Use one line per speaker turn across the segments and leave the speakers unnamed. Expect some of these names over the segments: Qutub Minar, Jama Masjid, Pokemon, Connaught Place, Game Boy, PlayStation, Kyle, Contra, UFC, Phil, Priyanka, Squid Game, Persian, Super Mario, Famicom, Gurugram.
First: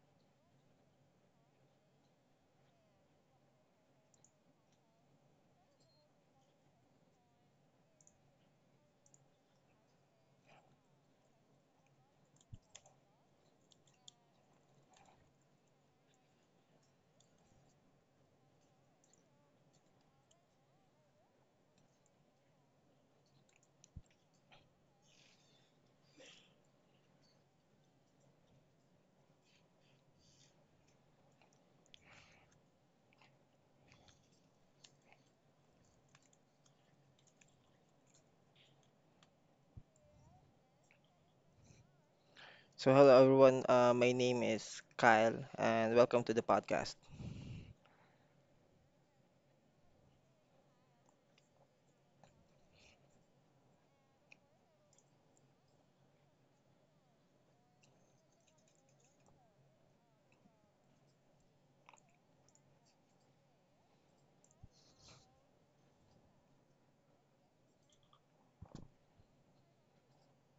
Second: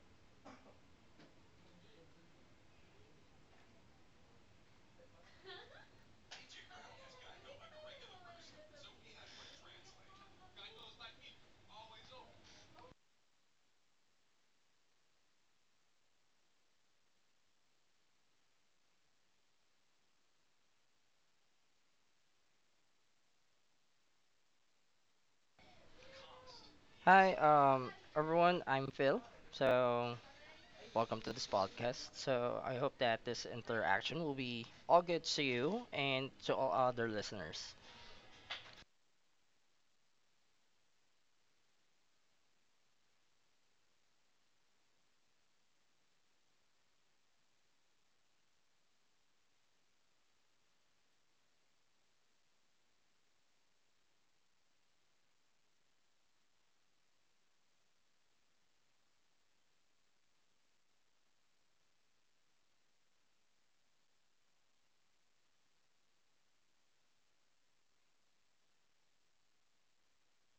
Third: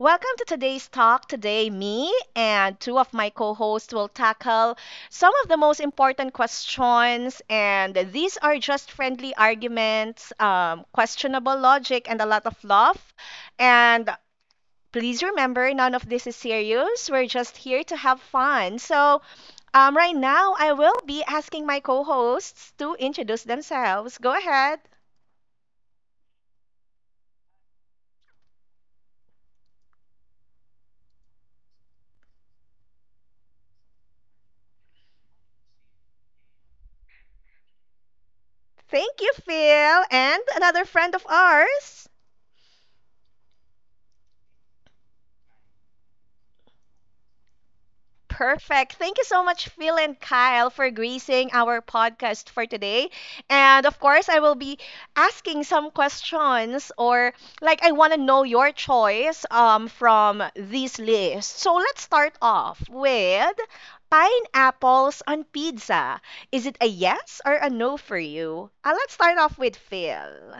Welcome to today's talk. Today, me and two of my co hosts will tackle some of the most important questions. And these are just friendly arguments, questionable logic, and a lot of love. And please remember, none of this is serious. We're just here to have fun. So, right now, I will be asking my co hosts to introduce themselves. Go ahead.
Hi, everyone. I'm Phil. So, welcome to this podcast. So, I hope that this interaction will be all good to you and to all other listeners.
Thank you, Phil, and another friend of ours.
So hello everyone. My name is Kyle, and welcome to the podcast.
Perfect. Thank you so much, Phil and Kyle, for gracing our podcast for today. And of course, I will be asking some questions or like I want to know your choice from this list. So let's start off with pineapples on pizza. Is it a yes or a no for you? Let's start off with Phil.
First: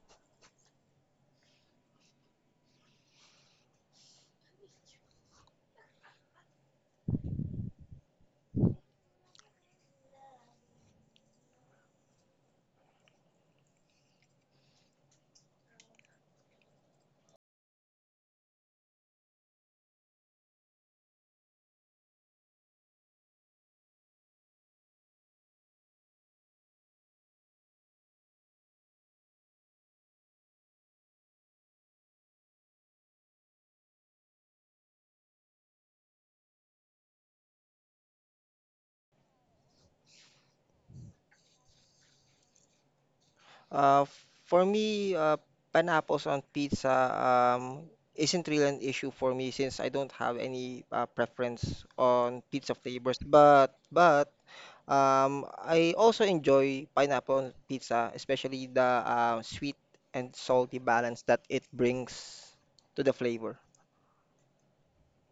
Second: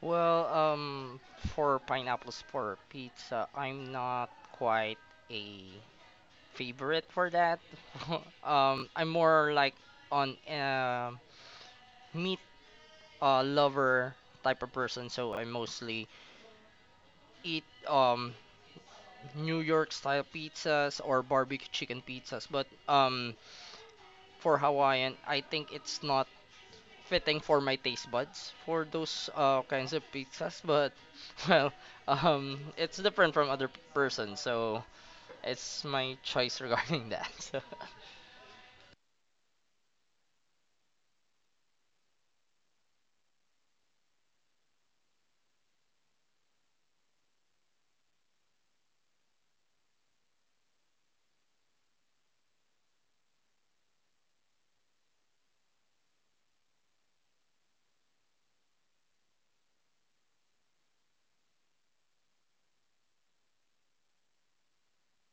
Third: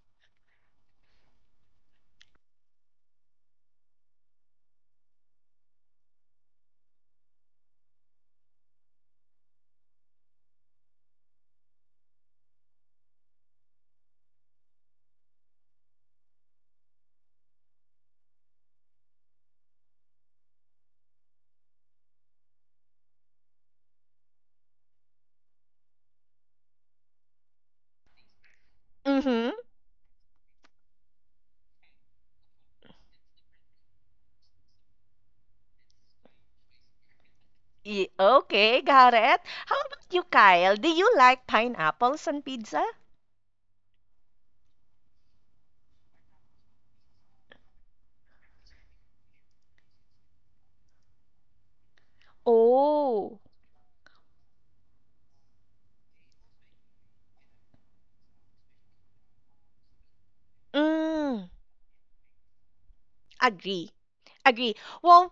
Well, for pineapples for pizza, I'm not quite a favorite for that. I'm more like on a meat lover type of person, so I mostly eat um New York style pizzas or barbecue chicken pizzas. But for Hawaiian, I think it's not fitting for my taste buds for those
Mm-hmm.
kinds of pizzas. But well, it's different from other person, so it's my choice regarding that. So.
Okay, got it. How about you, Kyle? Do you like pineapples on pizza?
Uh, for me, pineapples on pizza isn't really an issue for me since I don't have any preference on pizza flavors.
Oh.
But I also enjoy pineapple on pizza, especially the sweet and salty balance that
Mm,
it brings to the flavor.
agree. Agree. Well,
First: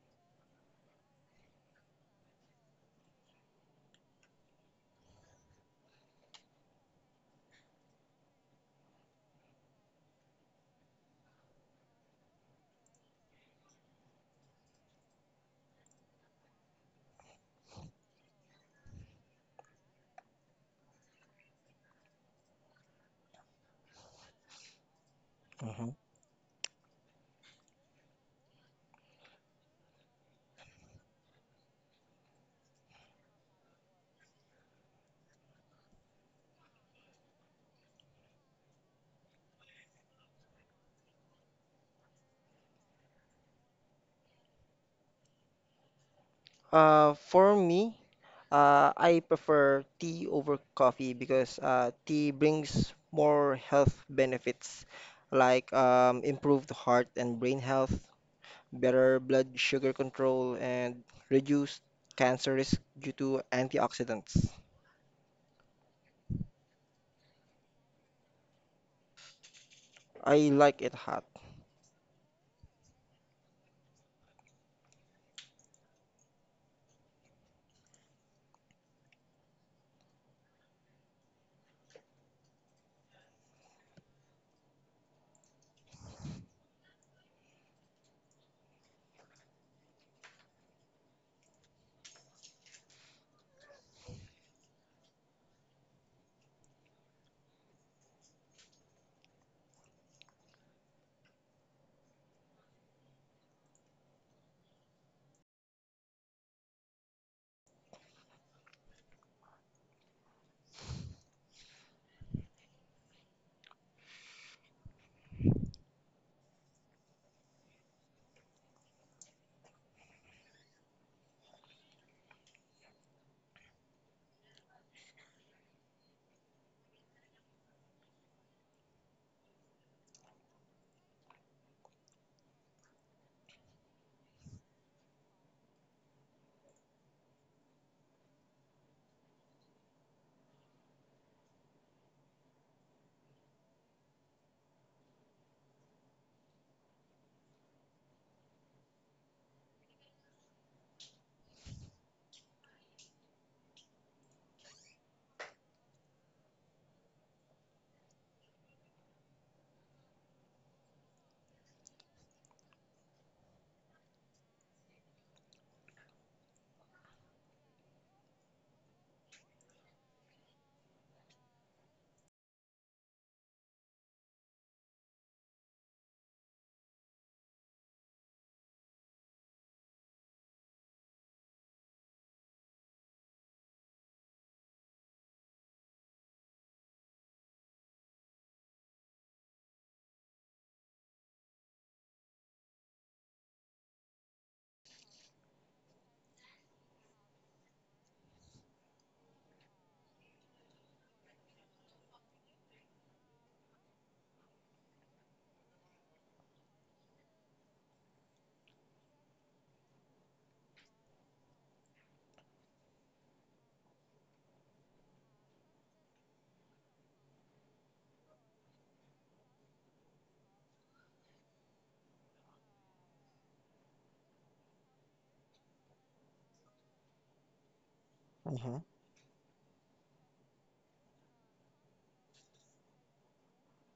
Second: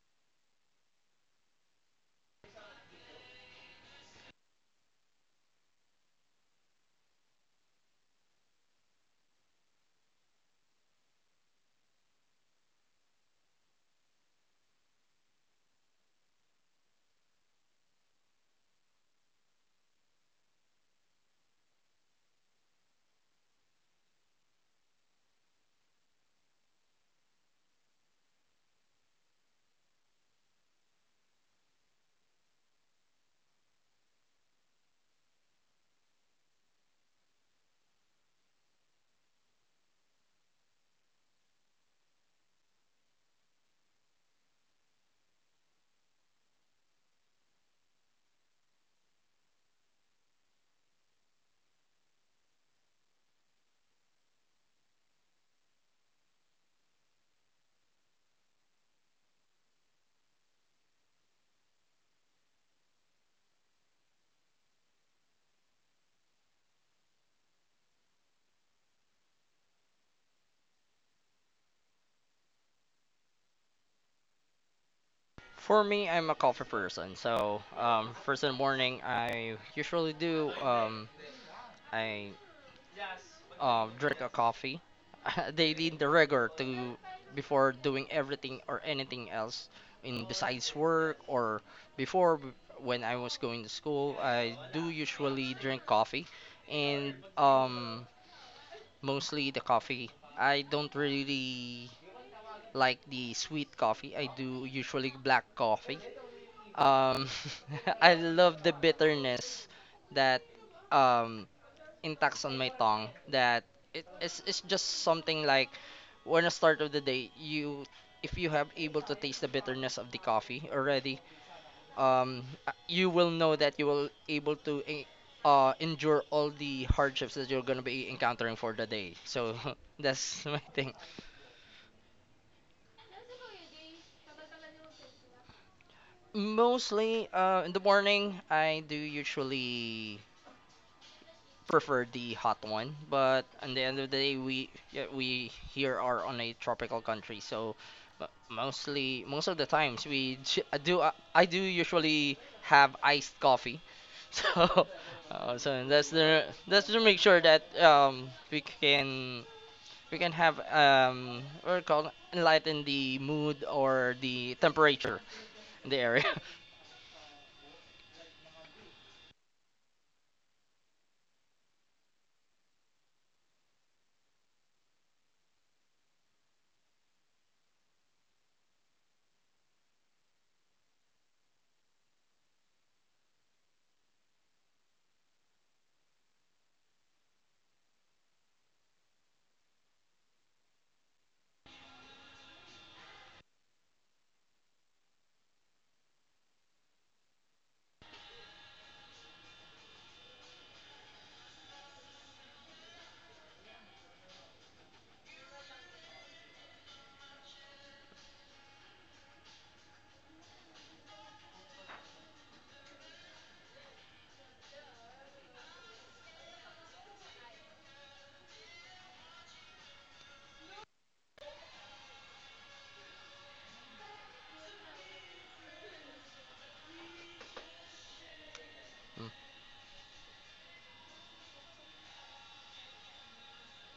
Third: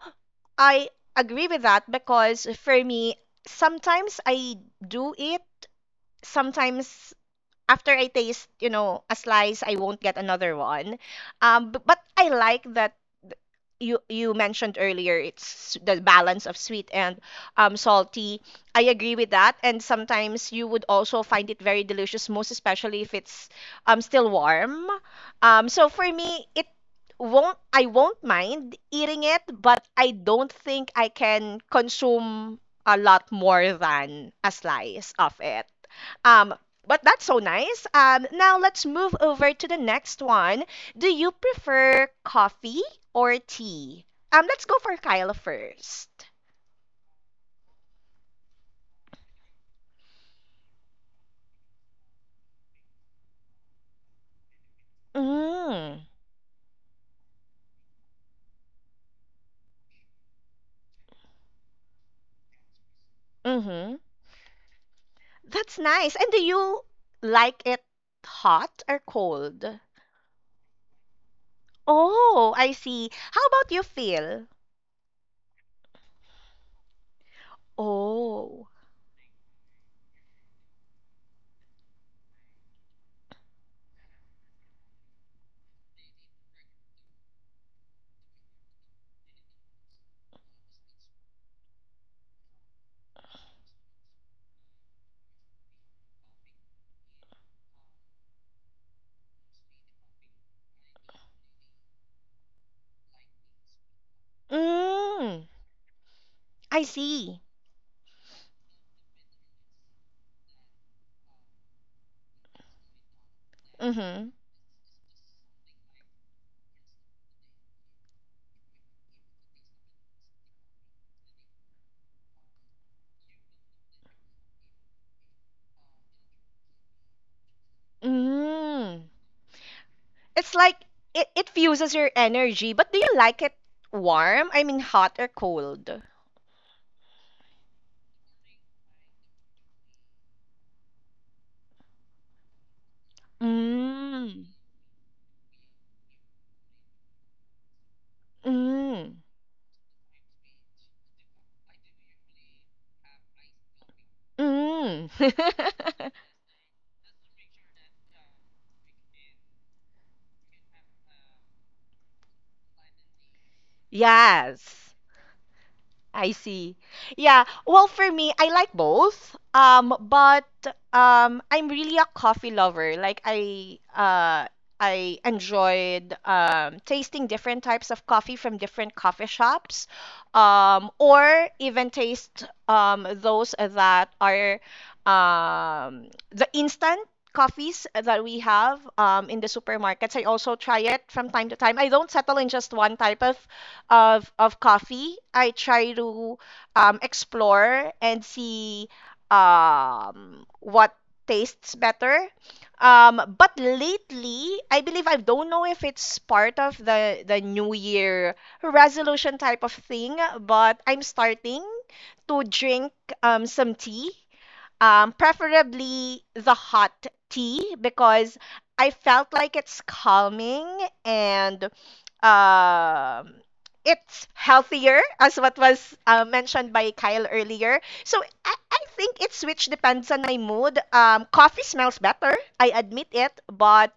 I agree with that because for me, sometimes I do it, sometimes after I taste, you know, a slice, I won't get another one. But I like that th- you mentioned earlier it's the balance of sweet and salty. I agree with that, and sometimes you would also find it very delicious, most especially if it's still warm. So
Mhm.
for me, it won't I won't mind eating it, but I don't think I can consume a lot more than a slice of it. Um, but that's so nice. Now let's move over to the next one. Do you prefer coffee or tea? Let's go for Kyla first.
Uh, for me, I prefer tea over coffee because tea brings more health benefits like
Mm,
improved heart and brain health, better blood sugar control, and reduced cancer risk due to
mm-hmm.
antioxidants.
That's nice. And do you like it hot or cold?
I like it hot.
Oh, I see. How about you, Phil?
For me, I'm a coffee person. So, first in the
Oh.
morning, I usually do. I drink a coffee. They need the rigor to before doing everything or anything else in besides work or before w- when I was going to school. I do usually drink coffee, and mostly the coffee. I don't really like the sweet coffee. I do usually black
Mm,
coffee.
I
Um,
see.
I love the bitterness that um Intact on my tongue, that
Mm-hmm.
it's just something like, when the start of the day, you, if you have able to taste the bitterness of the coffee already, you will know that you will able to endure all the hardships that you're going to be encountering for the
Mm.
day, so that's
It's
my
like
thing.
it fuses your energy, but do you like it warm? I mean, hot or cold?
Mostly in the morning, I do usually prefer the hot one, but at the end of the day,
Mm.
we yeah, we here are on a tropical country, so
Mm.
most of the times, I do usually have iced coffee. so
Mm.
uh, so that's to make sure that we can have what do you call it, enlighten the mood or the
Yes.
temperature in the area.
I see. Yeah. Well, for me, I like both. But I'm really a coffee lover. I enjoyed tasting different types of coffee from different coffee shops, or even taste those that are the instant coffees that we have in the supermarkets. I also try it from time to time. I don't settle in just one type of of coffee. I try to explore and see what tastes better. But lately, I believe I don't know if it's part of the New Year resolution type of thing, but I'm starting to drink some tea, preferably the hot tea because I felt like it's calming and um it's healthier as what was mentioned by Kyle earlier. So I think
Mm.
it switch depends on my mood. Coffee smells better, I admit it, but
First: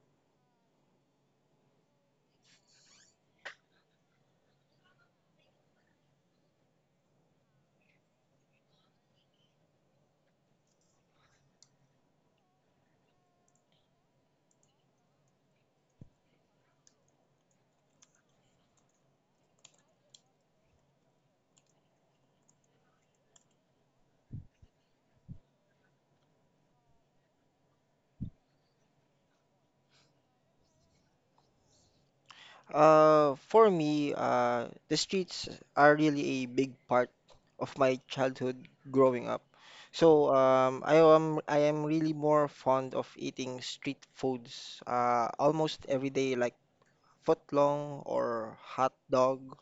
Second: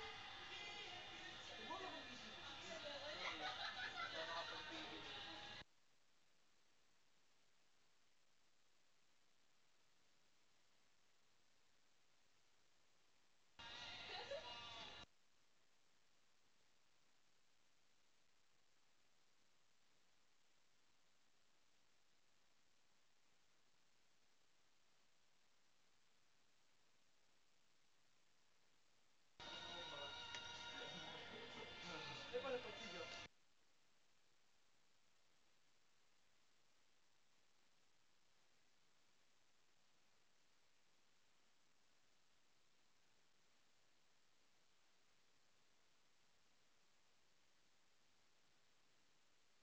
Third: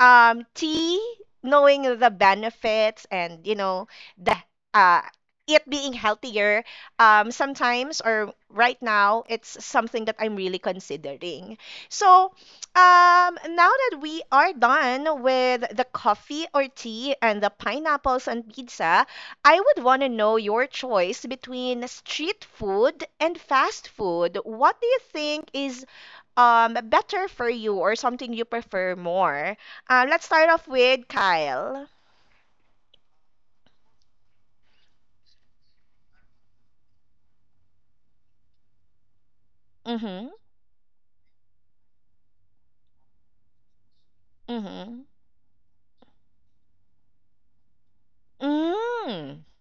um, tea, knowing the benefits and you know the uh, it being healthier, sometimes or right now it's something that I'm really considering. So now that we are done with the coffee or tea and the pineapples on pizza, I would want to know your choice between street food and fast food. What do you think is better for you or something you prefer more? Let's start off with Kyle.
For me, the streets are really a big part of my childhood growing up.
Mm-hmm.
So, I am really more fond of eating street foods,
Mm-hmm.
almost every day, like footlong or hot
Mm.
dog.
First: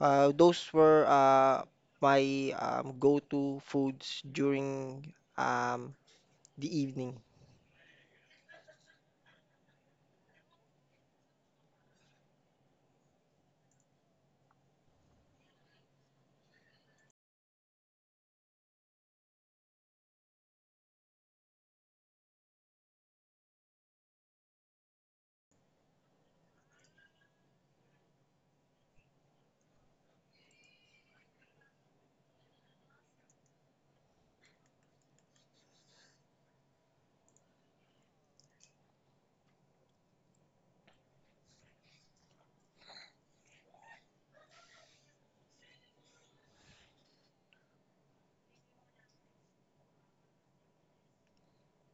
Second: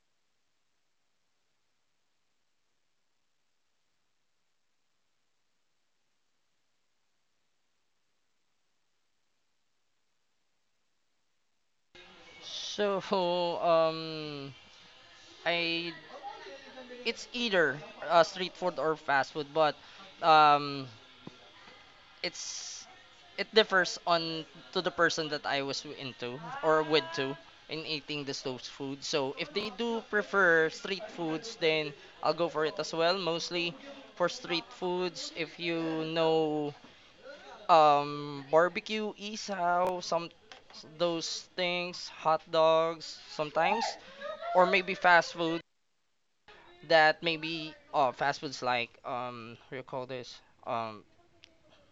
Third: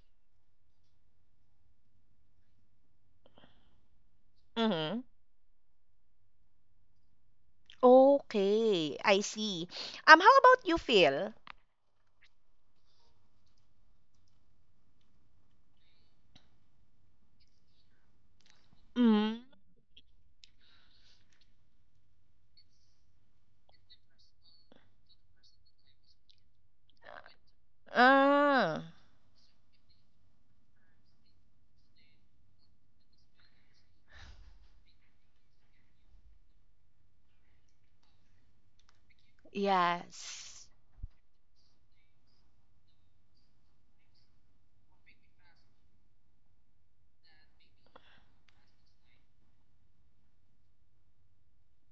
Those were my go-to foods
Mm-hmm.
during um, the evening.
Okay, I see. How about you, Phil?
So um I it's either street food or fast
Mm.
food, but um, it's it differs on, to the person that I was into or with to in eating this those
Ah,
food. So if they do prefer street foods, then I'll go for it as well. Mostly for street foods, if you know, barbecue, isaw, some
yes.
those things, hot dogs sometimes, or maybe fast food. That maybe fast foods like, what do you call this, um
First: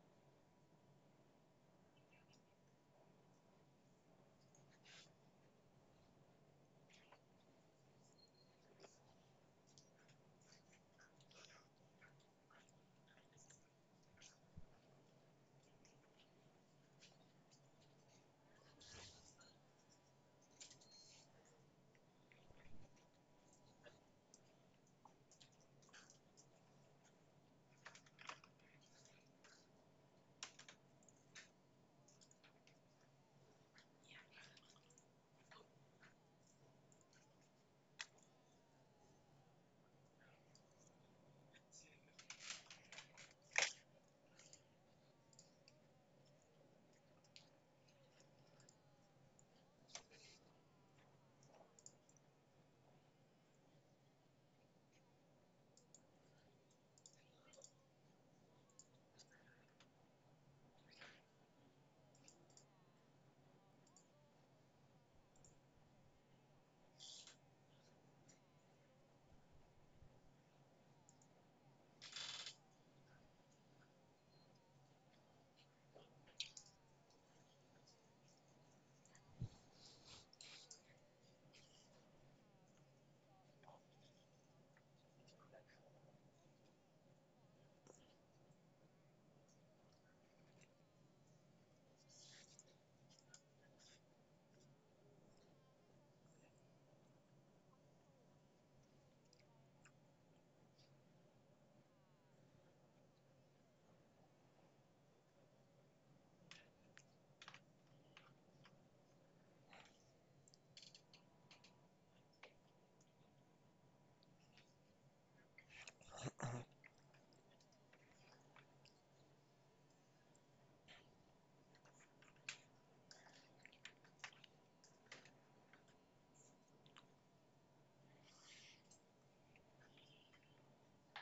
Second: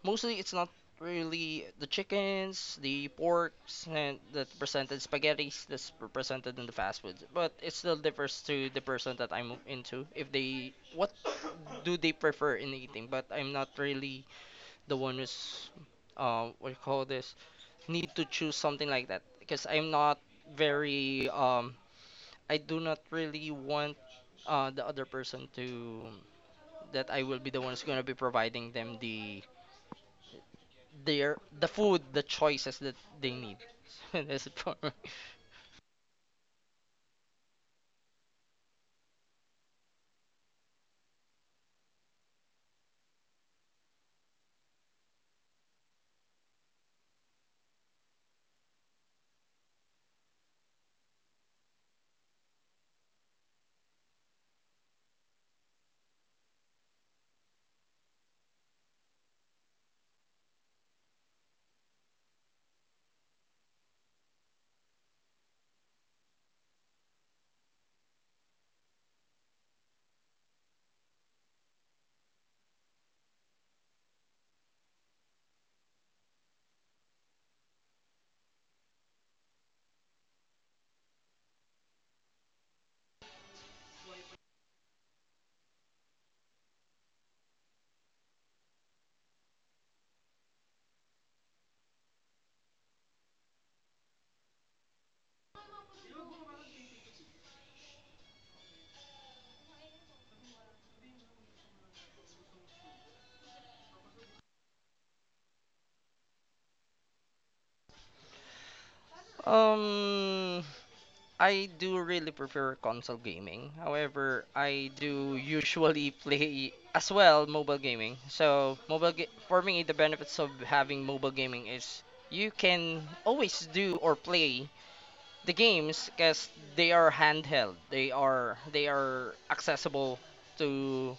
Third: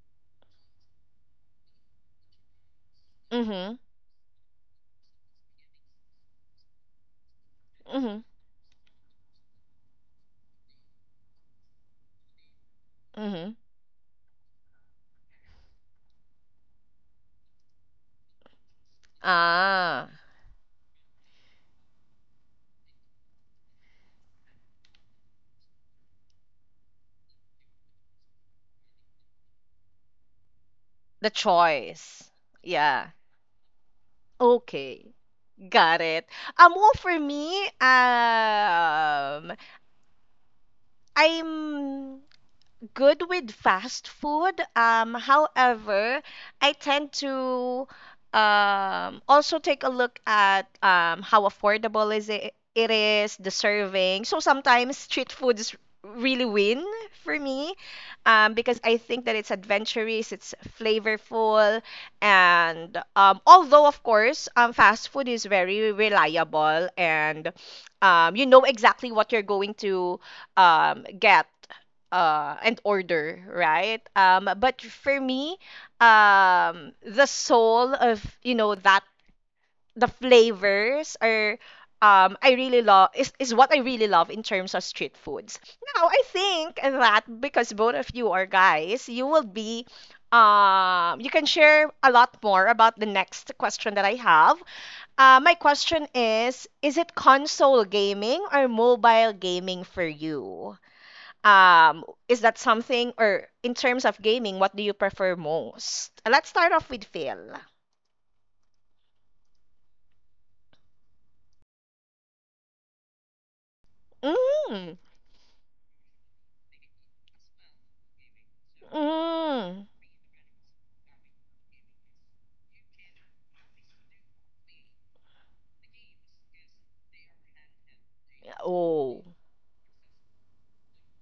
mostly it's not really the
Mhm,
porks and that presented spaghettis that's presented in the fast foods. But it still
mhm,
differs to the person that I'm into, if they what do they prefer in eating. But I'm
mhm.
not really the one who's, what do you call this, need to choose something like that, because I'm
Ah,
not very, I do not really want the other person to, that I will be the one who's gonna be providing them the
the
their the food, the
choice.
choices that
Yeah.
they need. That's it for me.
Okay. Got it. Well, for me, I'm good with fast food. However, I tend to also take a look at how affordable it is, the serving. So sometimes street foods really win for me because I think that it's adventurous, it's flavorful, and although of course fast food is very reliable and you know exactly what you're going to get and order, right? But for me, the soul of you know that the flavors are I really love is what I really love in terms of street foods. Now I think that because both of you are guys, you will be you can share a lot more about the next question that I have. My question is it console gaming or mobile gaming for you? um is that something or in terms of gaming what do you prefer most? Let's start off with Phil.
Um, I do really prefer console gaming. However, I
Mm,
do usually play as well mobile gaming. So for me,
mm,
the benefits of having mobile gaming is you can always do or play the games because they are handheld. They
oh,
are accessible to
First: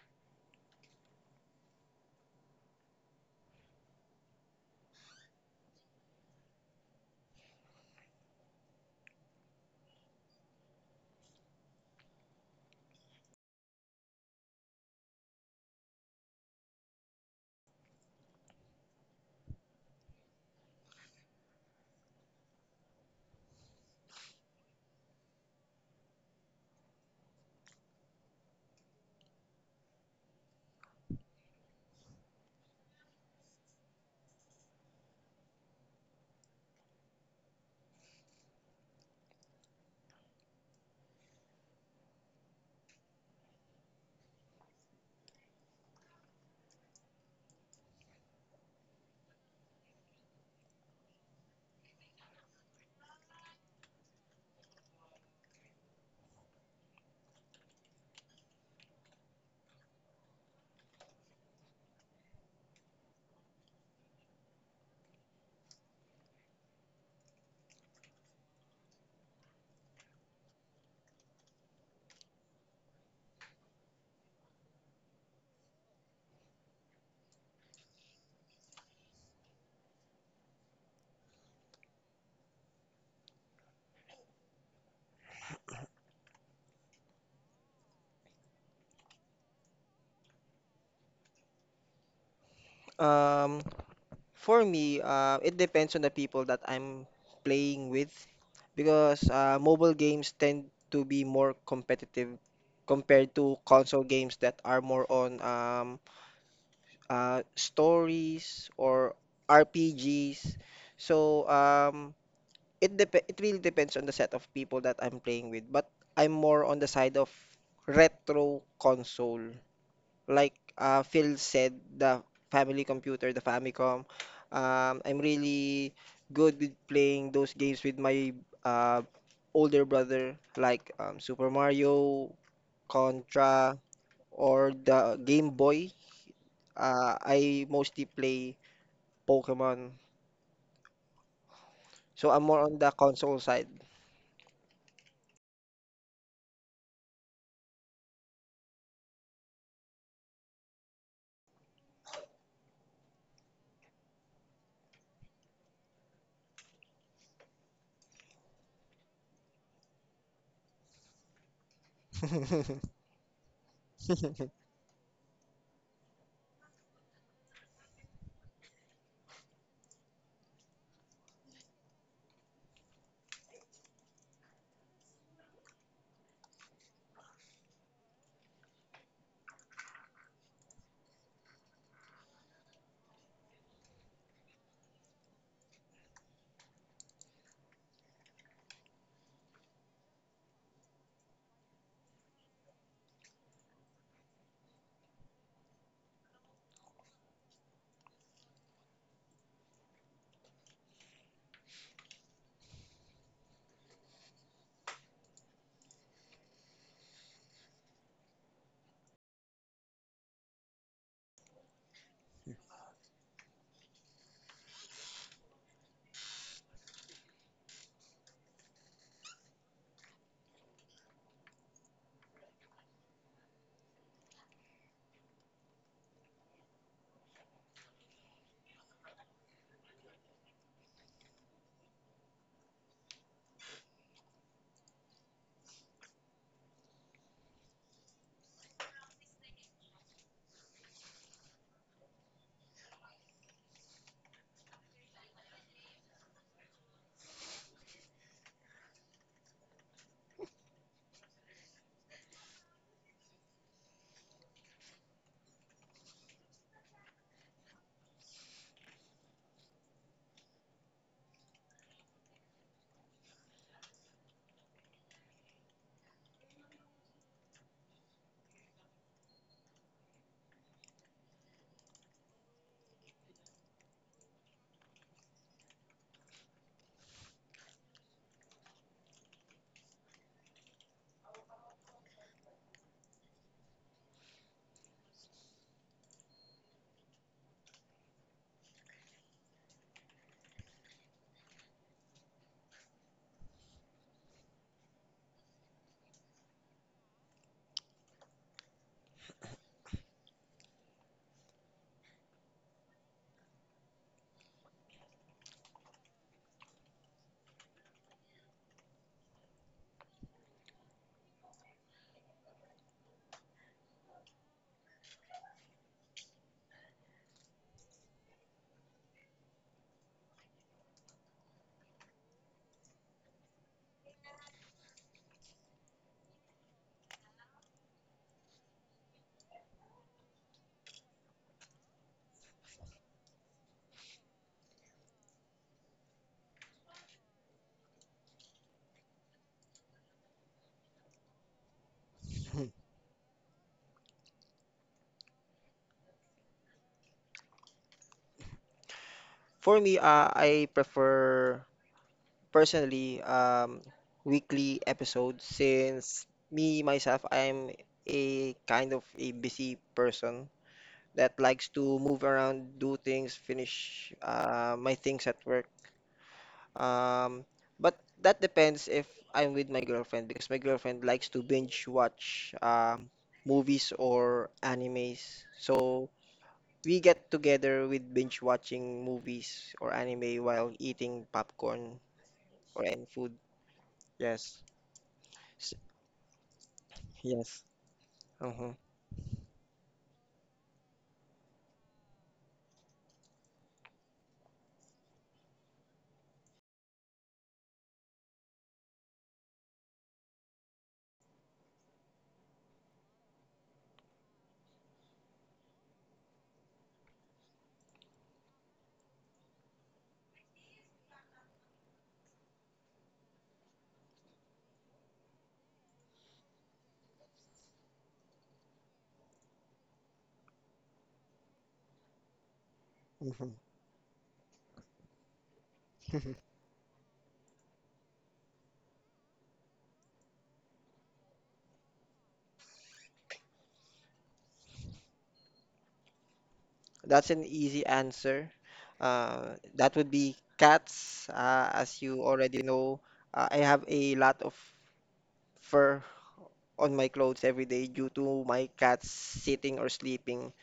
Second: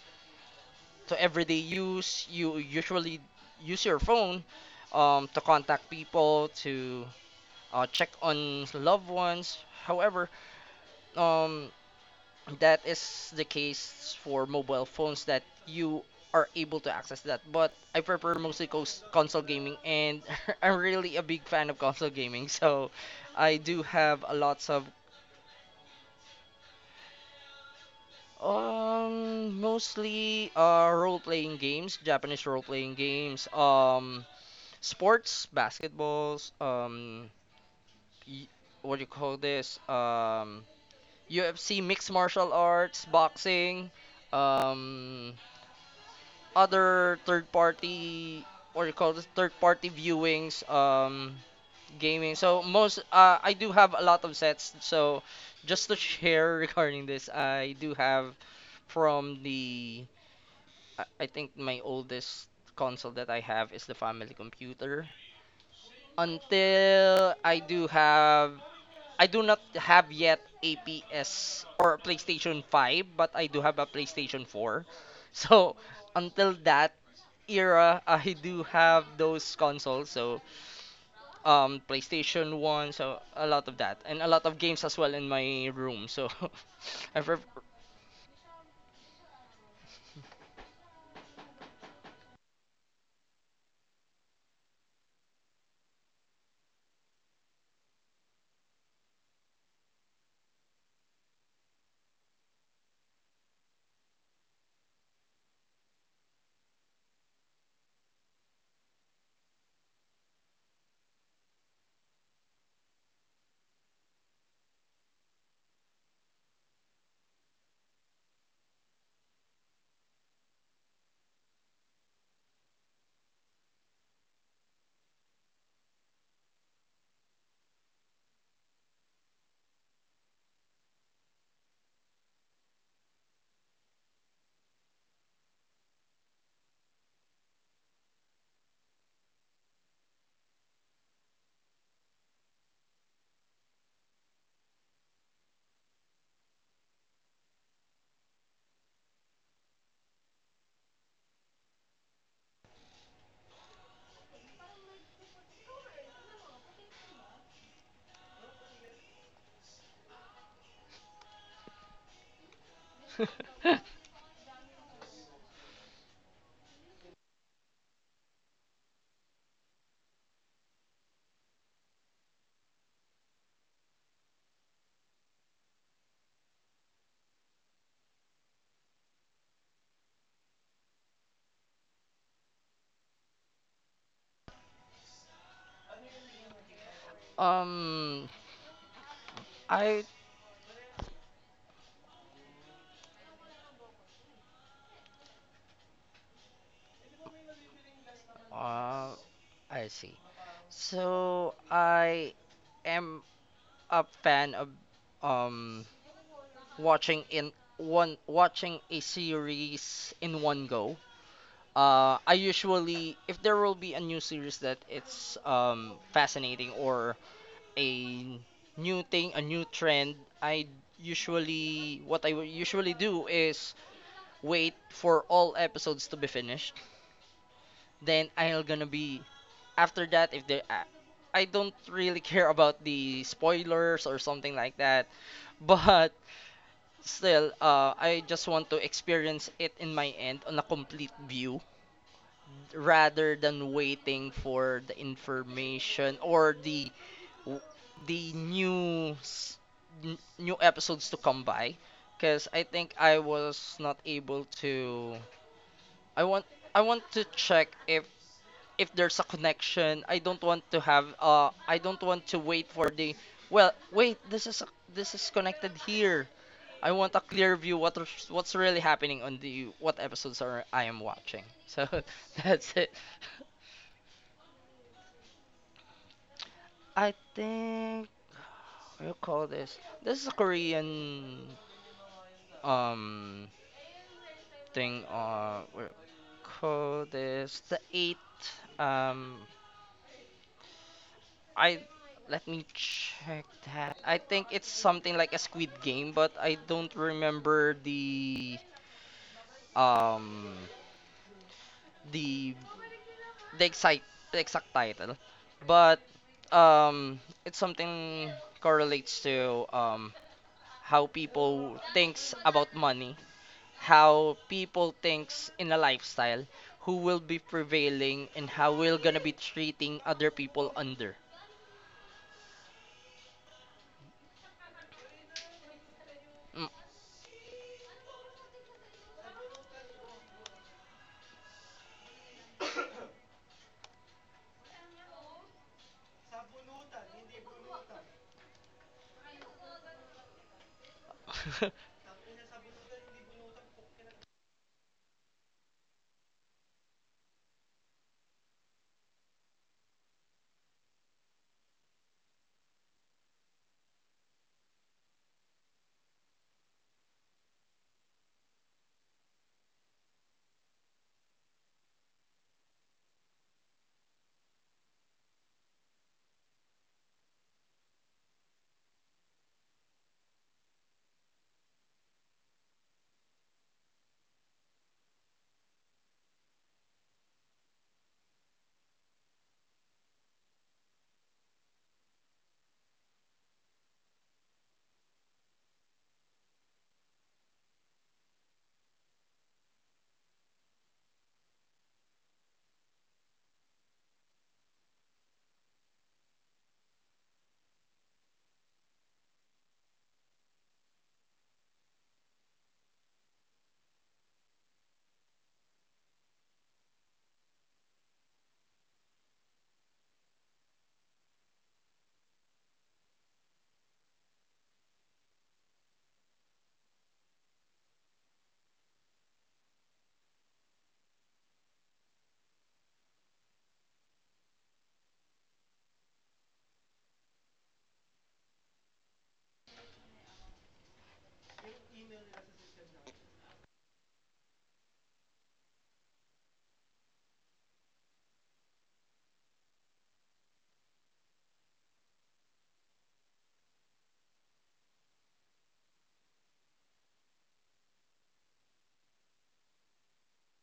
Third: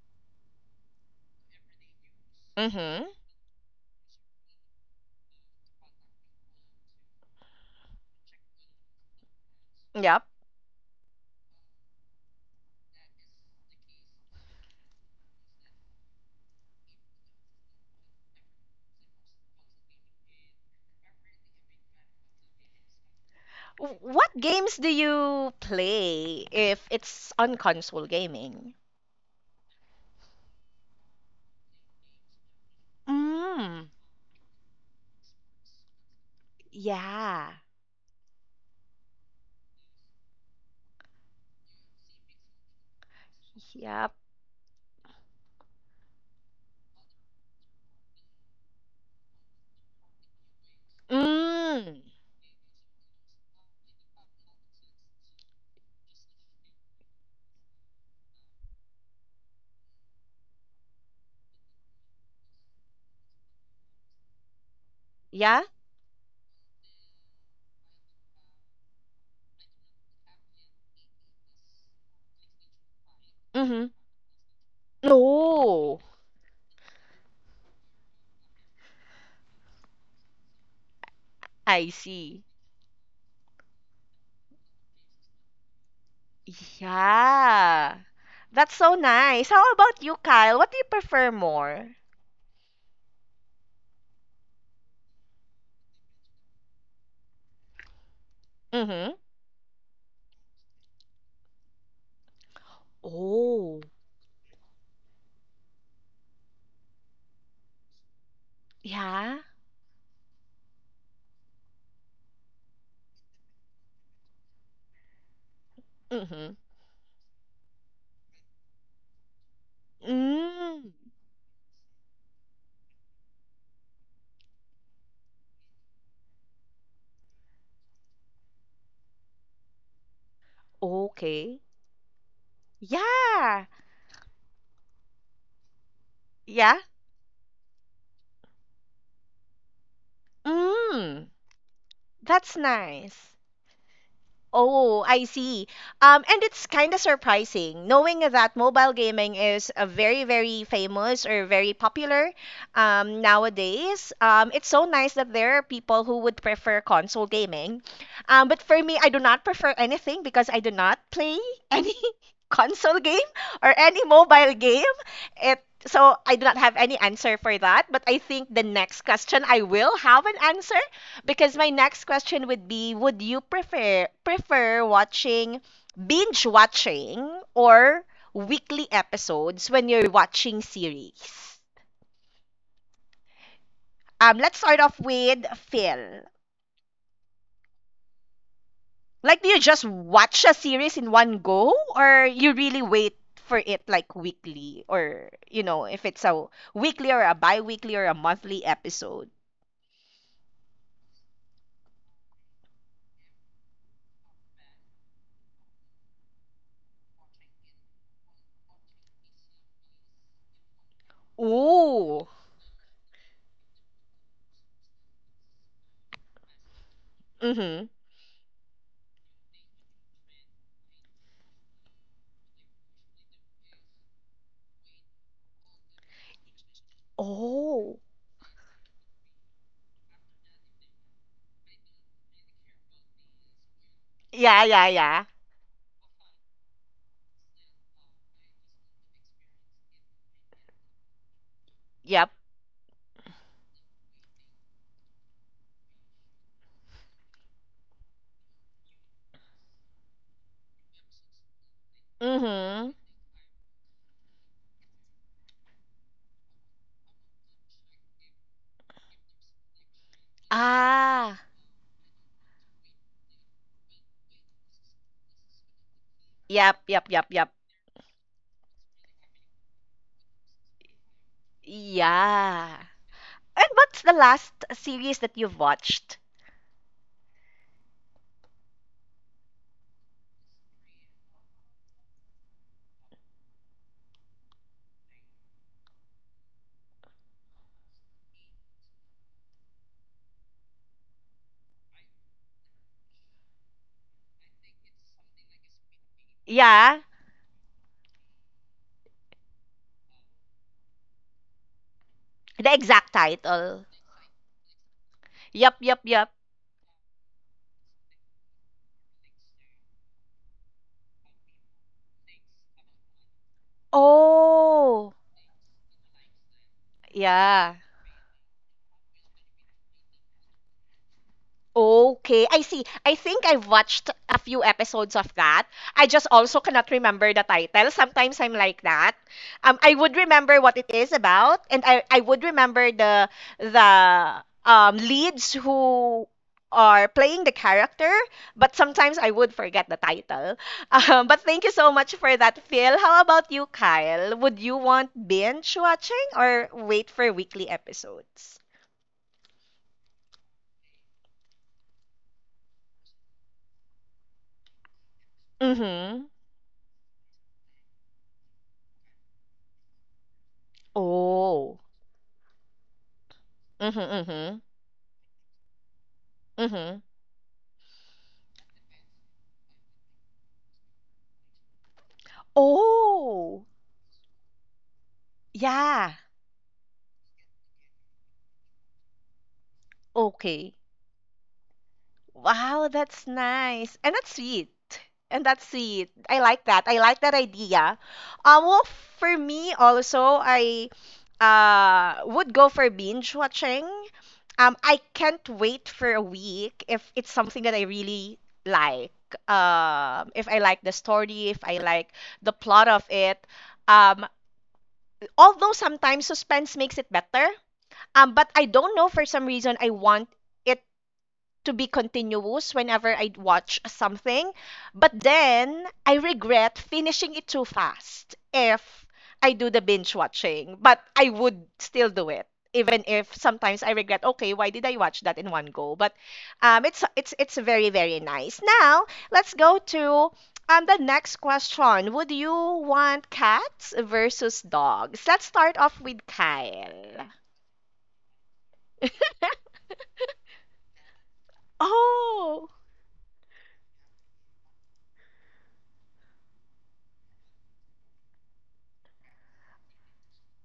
to everyday use. You
mm-hmm,
usually use your phone to contact people, to check on loved ones.
yep.
However, um, that is the case for mobile phones that you are able to access that. But I prefer mostly console gaming, and I'm really a big fan of console gaming. So I do have a
What
lots
games
of,
do you play if it's on console gaming?
mostly role playing games, Japanese role playing games.
Mm,
Sports, basketballs,
yeah,
y- what do you call this? UFC, mixed martial arts, boxing,
yep,
um, other third party, what do you call this? Third party viewings,
mm,
gaming. So, I do have a lot of sets. So just to share regarding this, I do have from the, I think my oldest console that I have is the family computer,
yeah,
until I do not have yet a PS or PlayStation 5, but I do have
mm-hmm,
a PlayStation 4. So
no,
until that era, I do have those consoles. So,
I see,
PlayStation 1, so a lot of that, and a lot of games as well in my room. So I prefer.
yeah. That's so nice. How about you, Kyle? What do you prefer more?
Um, For me, it depends on the people that I'm playing with
Mhm.
because mobile games tend to be more competitive compared to
Oh,
console games that are more on stories or
yeah.
RPGs. So um, it really depends on the set of people that I'm playing with, but I'm
Mhm.
more on the side of retro console like
Mm.
Phil said, the family computer, the Famicom. I'm really good with playing those games with my uh, older brother, like Super
Okay.
Mario,
Yeah.
Contra, or the Game Boy.
Yeah.
I mostly play Pokemon.
Mm.
So I'm
That's
more on the
nice.
console side.
Oh, I see. And it's kind of surprising knowing that mobile gaming is a very, very famous or very popular nowadays. It's so nice that there are people who would prefer console gaming. But for me, I do not prefer anything because I do not play any console game or any mobile game. It so I do not have any answer for that. But I think the next question I will have an answer because my next question would be, would you prefer watching binge watching or weekly episodes when you're watching series? Let's start off with Phil.
um,
Like, do you just
I
watch a series in one go, or you really wait for it like weekly, or you know, if it's a weekly or a bi-weekly or a monthly
uh,
episode?
I see. So I am a fan of um watching a series in one go.
Ooh.
If there will be a new series that it's fascinating, or
Mm-hmm.
a new thing, a new trend, I usually what I will usually do is wait for all episodes to be finished.
Oh.
Then, I'll gonna be after that if there. I don't really care about the spoilers or something
Yeah,
like
yeah,
that,
yeah.
but still, I just want to experience it in my end on a complete view,
Yep.
rather than waiting for the information, or the news new episodes to come by, because I
Mm-hmm.
think I was not able to, I want, to check if, there's a connection.
Ah.
I don't want to wait for the, well, wait, this is connected here.
Yep,
I
yep,
want a
yep, yep.
clear view what, what's really happening on the what episodes are I am watching. So that's
Yeah.
it.
And what's the last series that you've watched?
I think, what do you call this? This is a Korean um thing. What do you call this, the eight. Um, I Let me check that. I think it's something like a Squid Game, but I don't
Yeah.
remember um the
The exact
the
title.
exact the exact title,
Yep,
but
yep, yep.
it's something correlates to, how people thinks about money, how people
Oh.
thinks in a lifestyle, who will be
Yeah.
prevailing, and how we're gonna be treating other people under.
Okay, I see. I think I've watched a few episodes of that. I just also cannot remember the title. Sometimes I'm like that. I would remember what it is about, and I would remember the leads who are playing the character, but sometimes I would forget the title. But thank
Mm.
you so much for that, Phil. How about you, Kyle? Would you want binge watching or wait for weekly episodes?
For me, I prefer personally weekly episodes
Mm-hmm.
since me myself I'm a kind of a busy person that likes
Oh.
to move around, do things,
Mm-hmm,
finish
mm-hmm.
my things at work.
Mhm.
Um, but that depends if I'm with my girlfriend because my girlfriend likes to binge watch
Oh,
movies or animes. So
yeah.
we get together with binge watching movies or anime while
Okay.
eating popcorn or
Wow,
any
that's
food.
nice. And that's
Yes.
sweet. And that's sweet. I like that. I like that
Yes.
idea. Um,
Uh-huh.
well, for me also, I uh would go for binge watching. I can't wait for a week if it's something that I really like. If I like the story, if I like the plot of it. Um, Although sometimes suspense makes it better. But I don't know for some reason I want it to be continuous whenever I watch something. But then I regret finishing it too fast if I do the binge watching. But I would still do it. Even if
hmm
sometimes I regret, okay, why did I watch that in one go? But um, it's it's very very nice. Now let's go to the next question. Would you want cats versus dogs? Let's start off with Kyle.
That's an easy answer. That would be cats. As you already
Oh.
know, I have a lot of fur on my clothes every day due to my cats sitting or sleeping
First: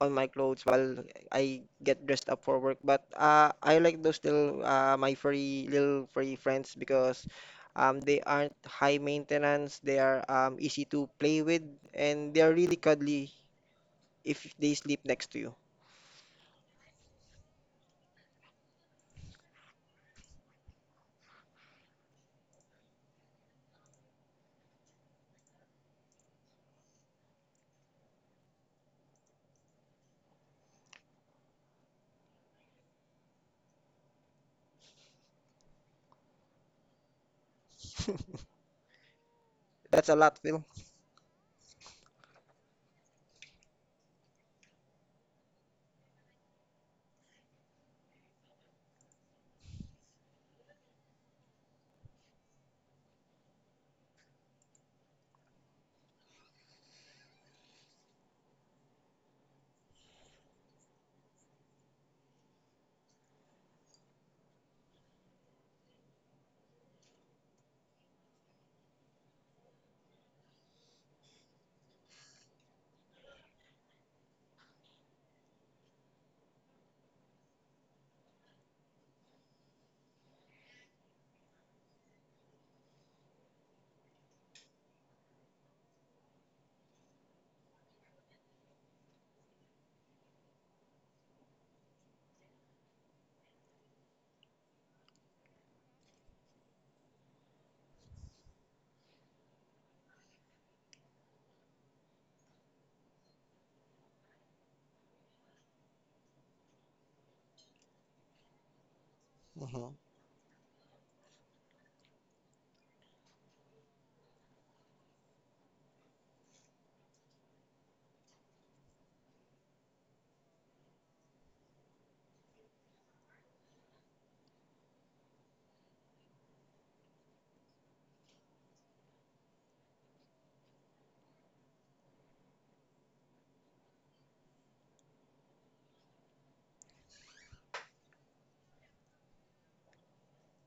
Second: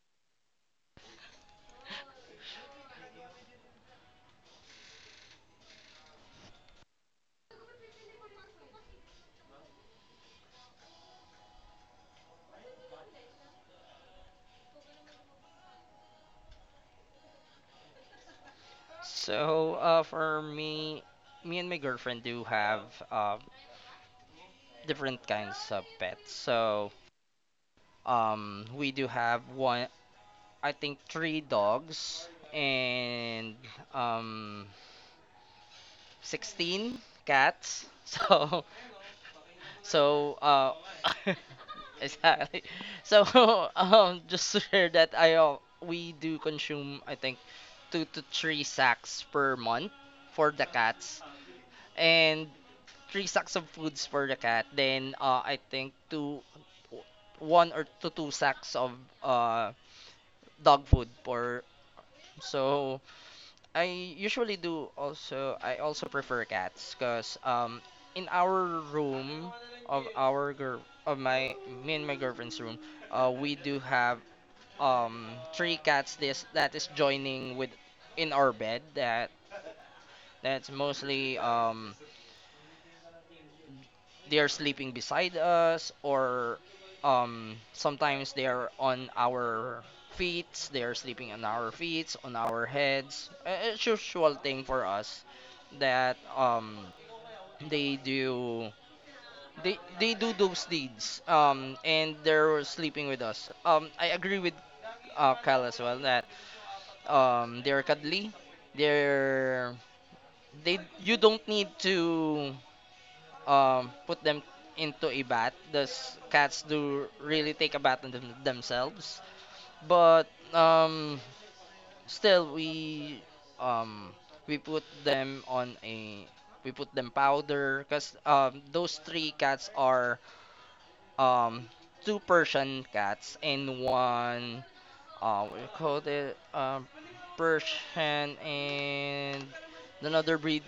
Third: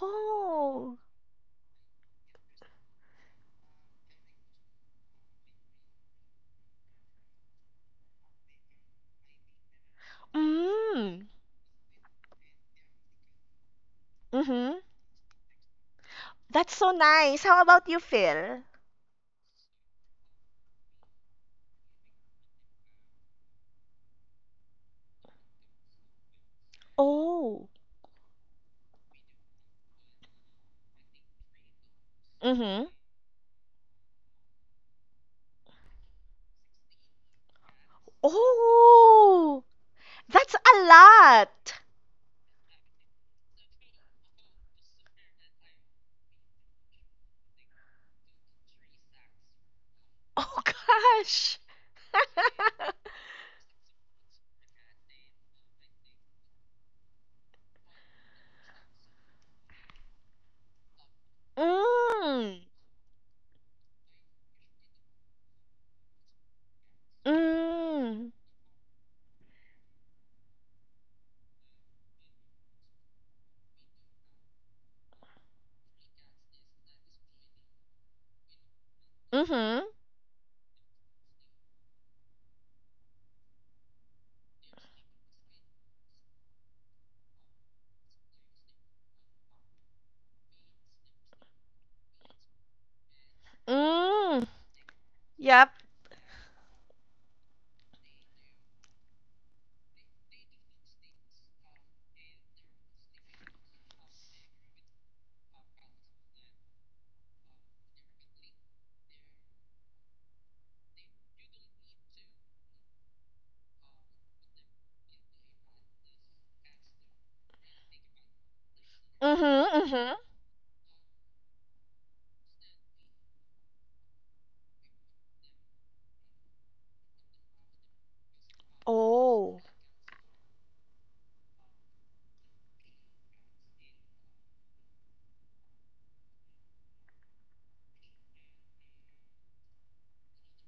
on my clothes while I get dressed up for work. But I like those little furry friends because they aren't high maintenance. They are easy to
Mm.
play with and they are really cuddly if they
Mm-hmm.
sleep next to you.
That's so nice. How about you, Phil?
So for me, me and my girlfriend do have uh, different kinds of pets. So,
Oh.
we do have one I think three dogs
Mm-hmm.
and um 16 cats. So
Oh,
That's a lot,
so
that's
Phil.
uh
a lot.
exactly. So just to share that I we do consume, I think, two to three sacks per month for
Oh
the cats,
gosh.
and three sacks of foods for the cat. Then I think two one or to two sacks of uh dog food, for
Mm.
so I also prefer cats because, in
Mm.
our room, of our girl of my me and my girlfriend's room, we do have um three cats this that is joining with in our bed.
Mm-hmm.
That's mostly, they are sleeping beside us, or sometimes they are on our feet, they are sleeping on our feet, on our heads. It's usual
Mm.
thing for us
Yep.
that, they do they do those deeds, and they're sleeping with us. I agree with Cal as well, that they're cuddly, they're
hmm
they you don't need to put them into a bath. Those cats do really take a bath in them, themselves.
Mm-hmm. Mm-hmm.
But um, still, we, um, put them on a, we put them powder, because those three
Oh,
cats are, um, two Persian cats and one, we called it, Persian and another breed,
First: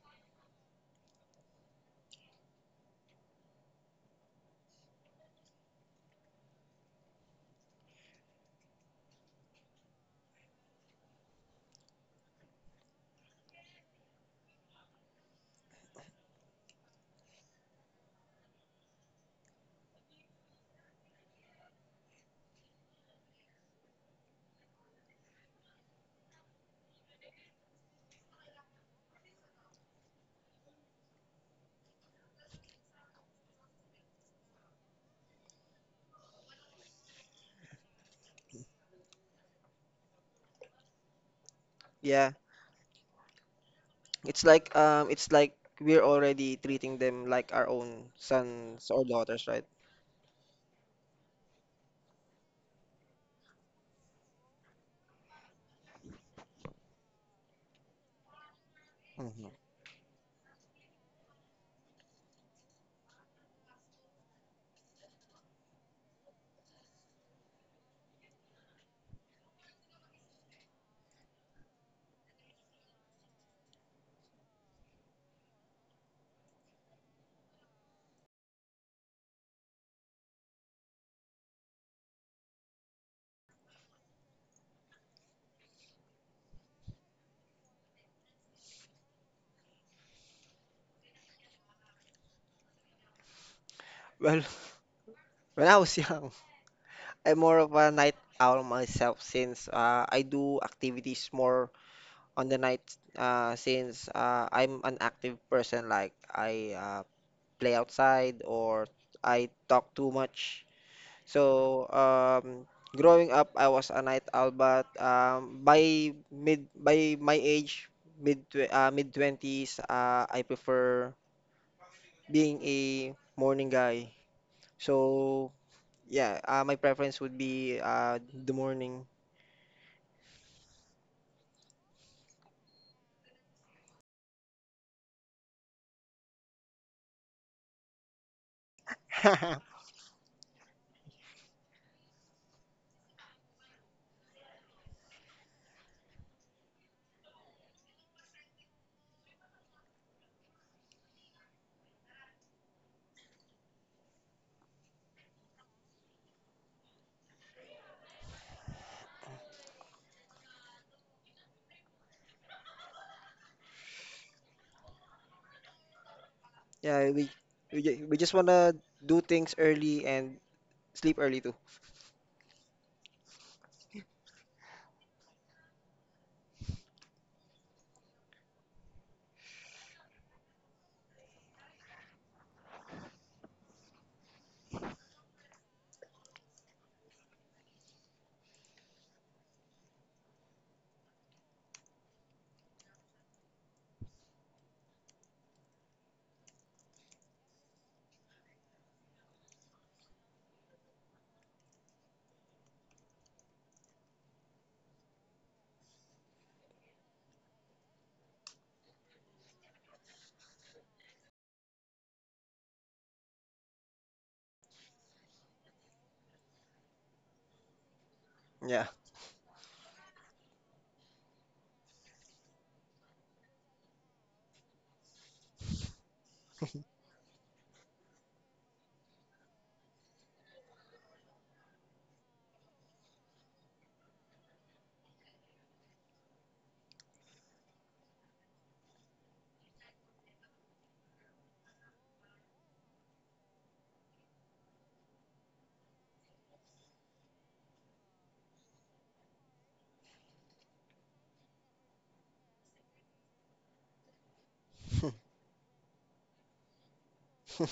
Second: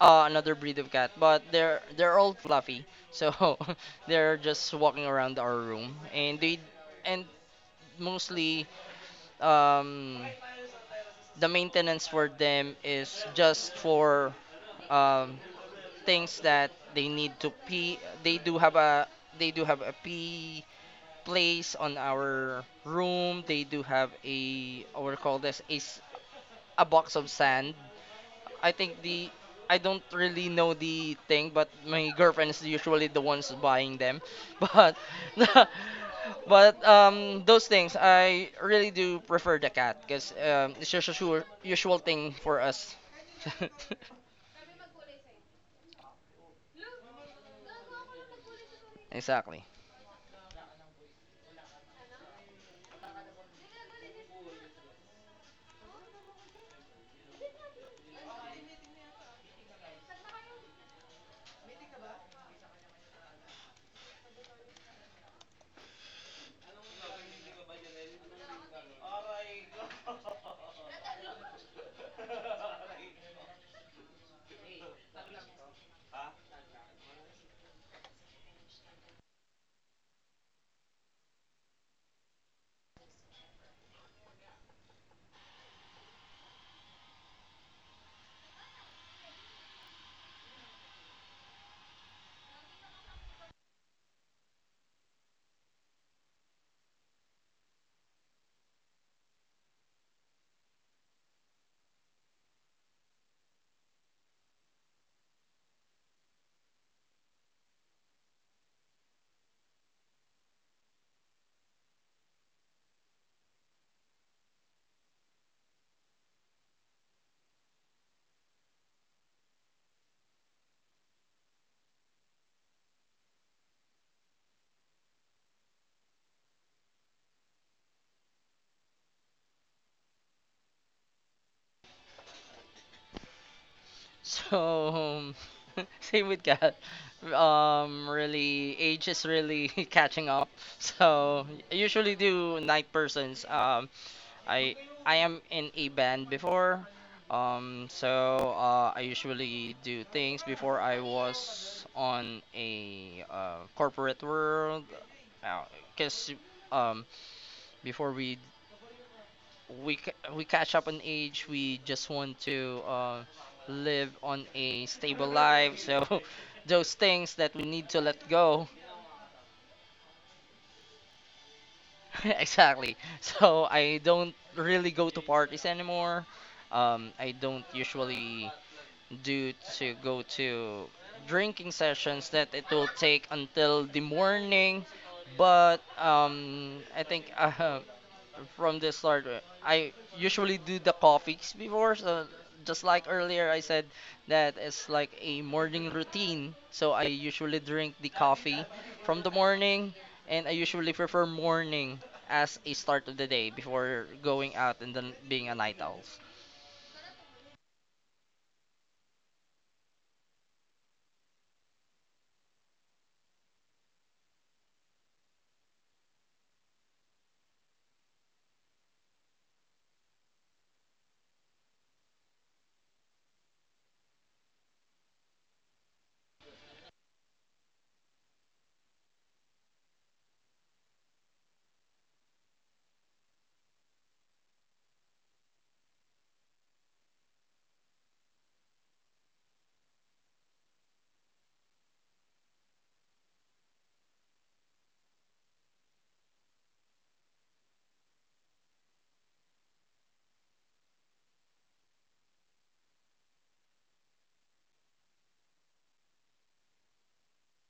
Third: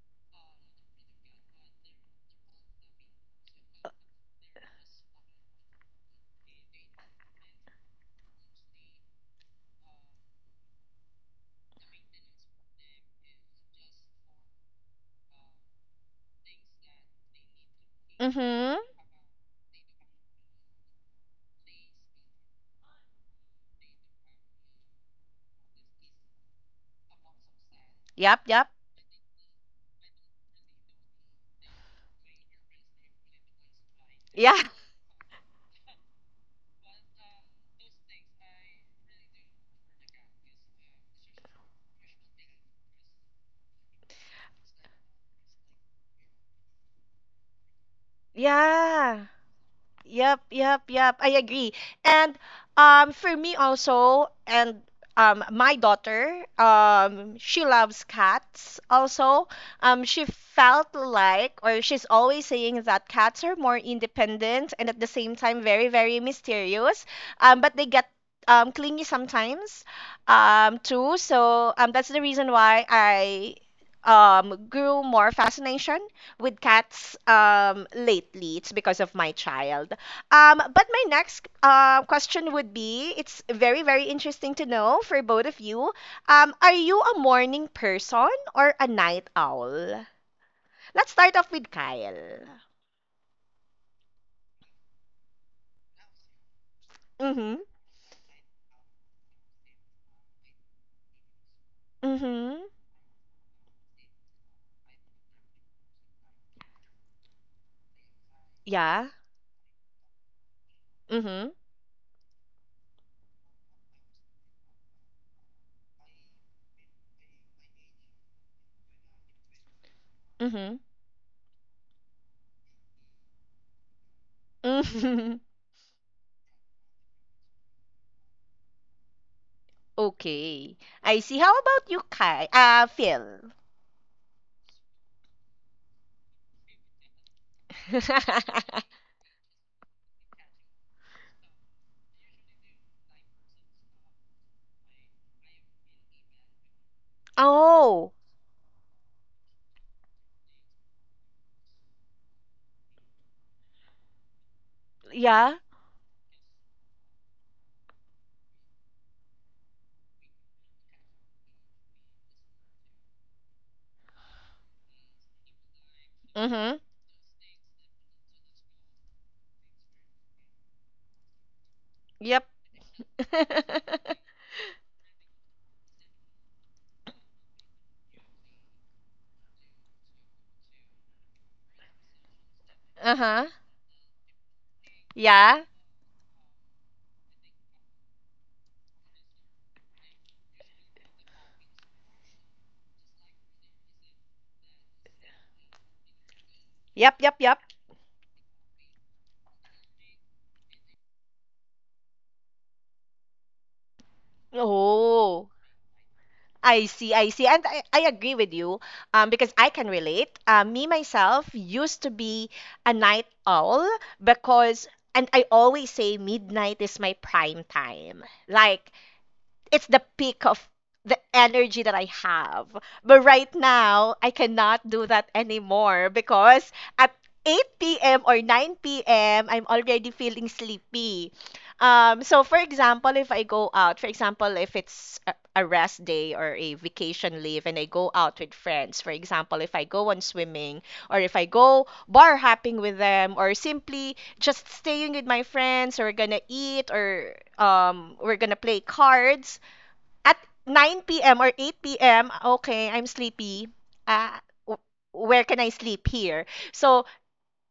another breed of cat. But they're all fluffy, so they're just walking around our room, and they and mostly, um, the maintenance for them is just for, um, things that they need to pee.
Mm-hmm.
They do have a pee place on our room. They do have a, what we call this, a box of sand.
Yep. Yep.
I think the I don't really know the thing, but my girlfriend is usually the ones buying them.
Yeah.
But But those things, I really do prefer the cat, because it's just a sure, usual
Yeah,
thing for us.
it's like we're already treating them like our own sons or
yeah.
daughters, right?
Exactly.
Yep, yep, yep. I agree. And for me also, and my daughter, she loves cats
hmm
also. She felt like, or she's always saying that cats are more independent and at the same time very, very mysterious. But they get clingy sometimes too. So that's the reason why I grew more fascination with cats lately. It's because of my child. But my next question would be it's very, very interesting to know for both of you. Are you a morning person or a night owl? Let's start off with Kyle.
Well, when I was young, I'm
Mm-hmm.
more of a night owl myself since I do activities more on
Mm-hmm.
the night, since I'm an active person like I play outside or
Yeah.
I talk too much.
Mm-hmm.
So, growing up, I was a night owl, but by mid by my age, mid tw mid twenties, I
Mm-hmm.
prefer being a morning guy.
Mm-hmm.
So, yeah, my preference would be the morning.
Okay. I see. How about you, Kyle? Phil.
So, same with cat. Really, age is really catching up. So I usually do night persons. I I am in a band before.
oh,
I usually do things before I was on a corporate world.
yeah.
Because um, before we catch up on age, we just want to live on a stable life. So
Mm-hmm.
those
Yeah, we,
things that we
we
need to
ju- we
let
just
go.
wanna do things early and sleep early too.
Yep.
Exactly. So I don't really go to parties anymore. I don't usually due to go to drinking sessions that it will take
uh-huh.
until the morning.
Yeah.
But I think from the start, I usually do the coffees before. So just like earlier, I said that it's like a morning routine. So I
Yep, yep, yep.
usually drink the coffee from the morning, and I usually prefer morning as a start of the day before going out and then being
Oh.
a night owl.
I see, I see. And I agree with you because I can relate. Me, myself, used to be a night owl because, and I always say midnight is my prime time.
Yeah,
Like, it's the peak of the energy that I have. But right now, I cannot do that anymore because at 8 p.m. or 9 p.m., I'm already feeling sleepy. So, for example, if I go out, for example, if it's a rest day or a vacation leave and I go out with friends, for example, if I go on swimming or if I go bar hopping with them or simply just staying with my friends or we're gonna eat or we're gonna play cards at 9 p.m. or 8 p.m., okay, I'm sleepy. Uh, w- where can I sleep here? So,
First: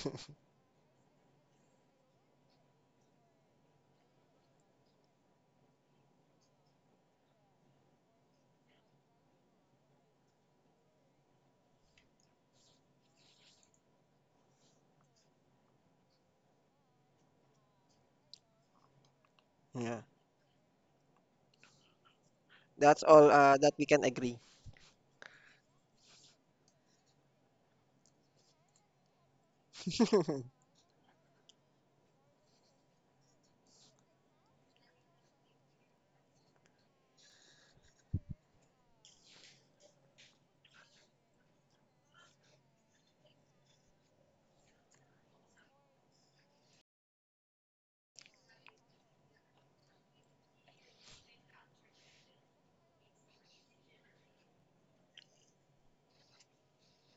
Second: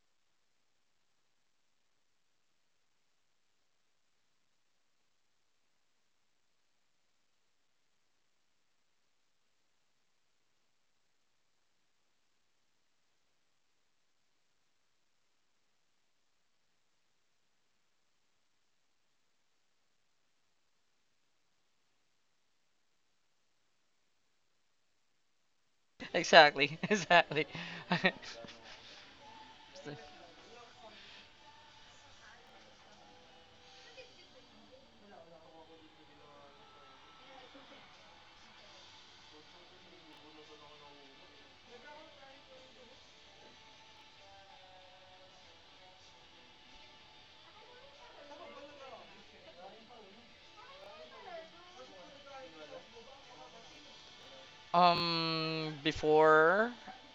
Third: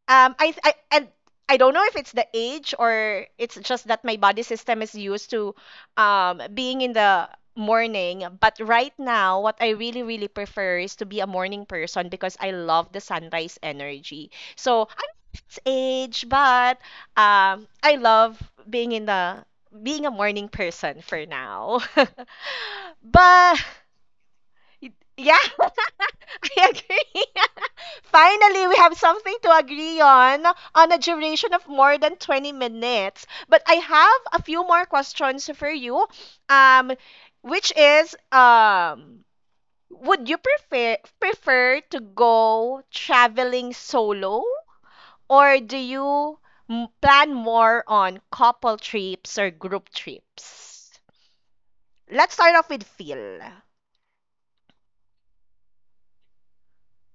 um, I, I and I don't know if it's the age or it's just that my body system is used to being in the morning. But right now, what I really, really prefer is to be a morning person because I love the sunrise energy. So I'm age, but I love being in the
yeah.
being a morning person for now.
That's all
But
that we can agree.
yeah, I
Exactly,
agree.
exactly.
Finally, we have something to agree on a duration of more than 20 minutes. But I have a few more questions for you. Um, which is would you prefer to go traveling solo, or do you plan more on couple trips or group trips? Let's start off with Phil.
Um, before,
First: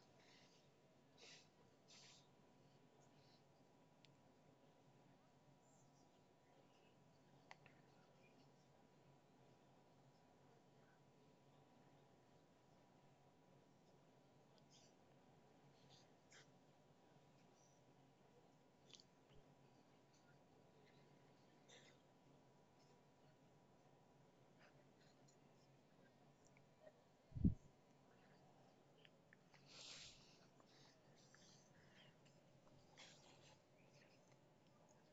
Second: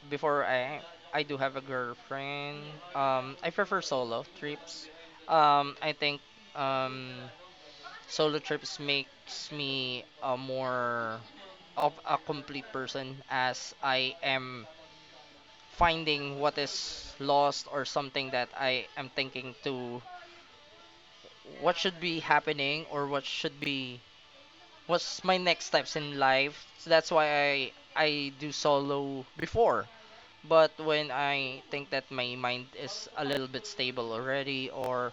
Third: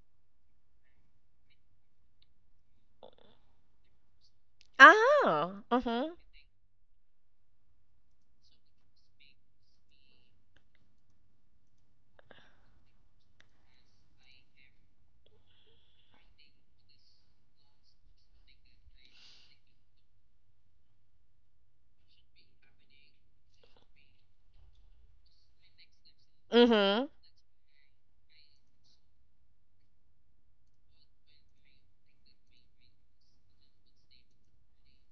before I do have a girlfriend. I prefer solo trips.
Ah,
I think, um, solo trips makes me a more of a complete person as I am finding what is lost, or something that I am thinking to what should be happening, or what should be what's my next steps in life. So
mm-hmm.
that's why I do solo before. But when I think that my mind is a little bit stable already, or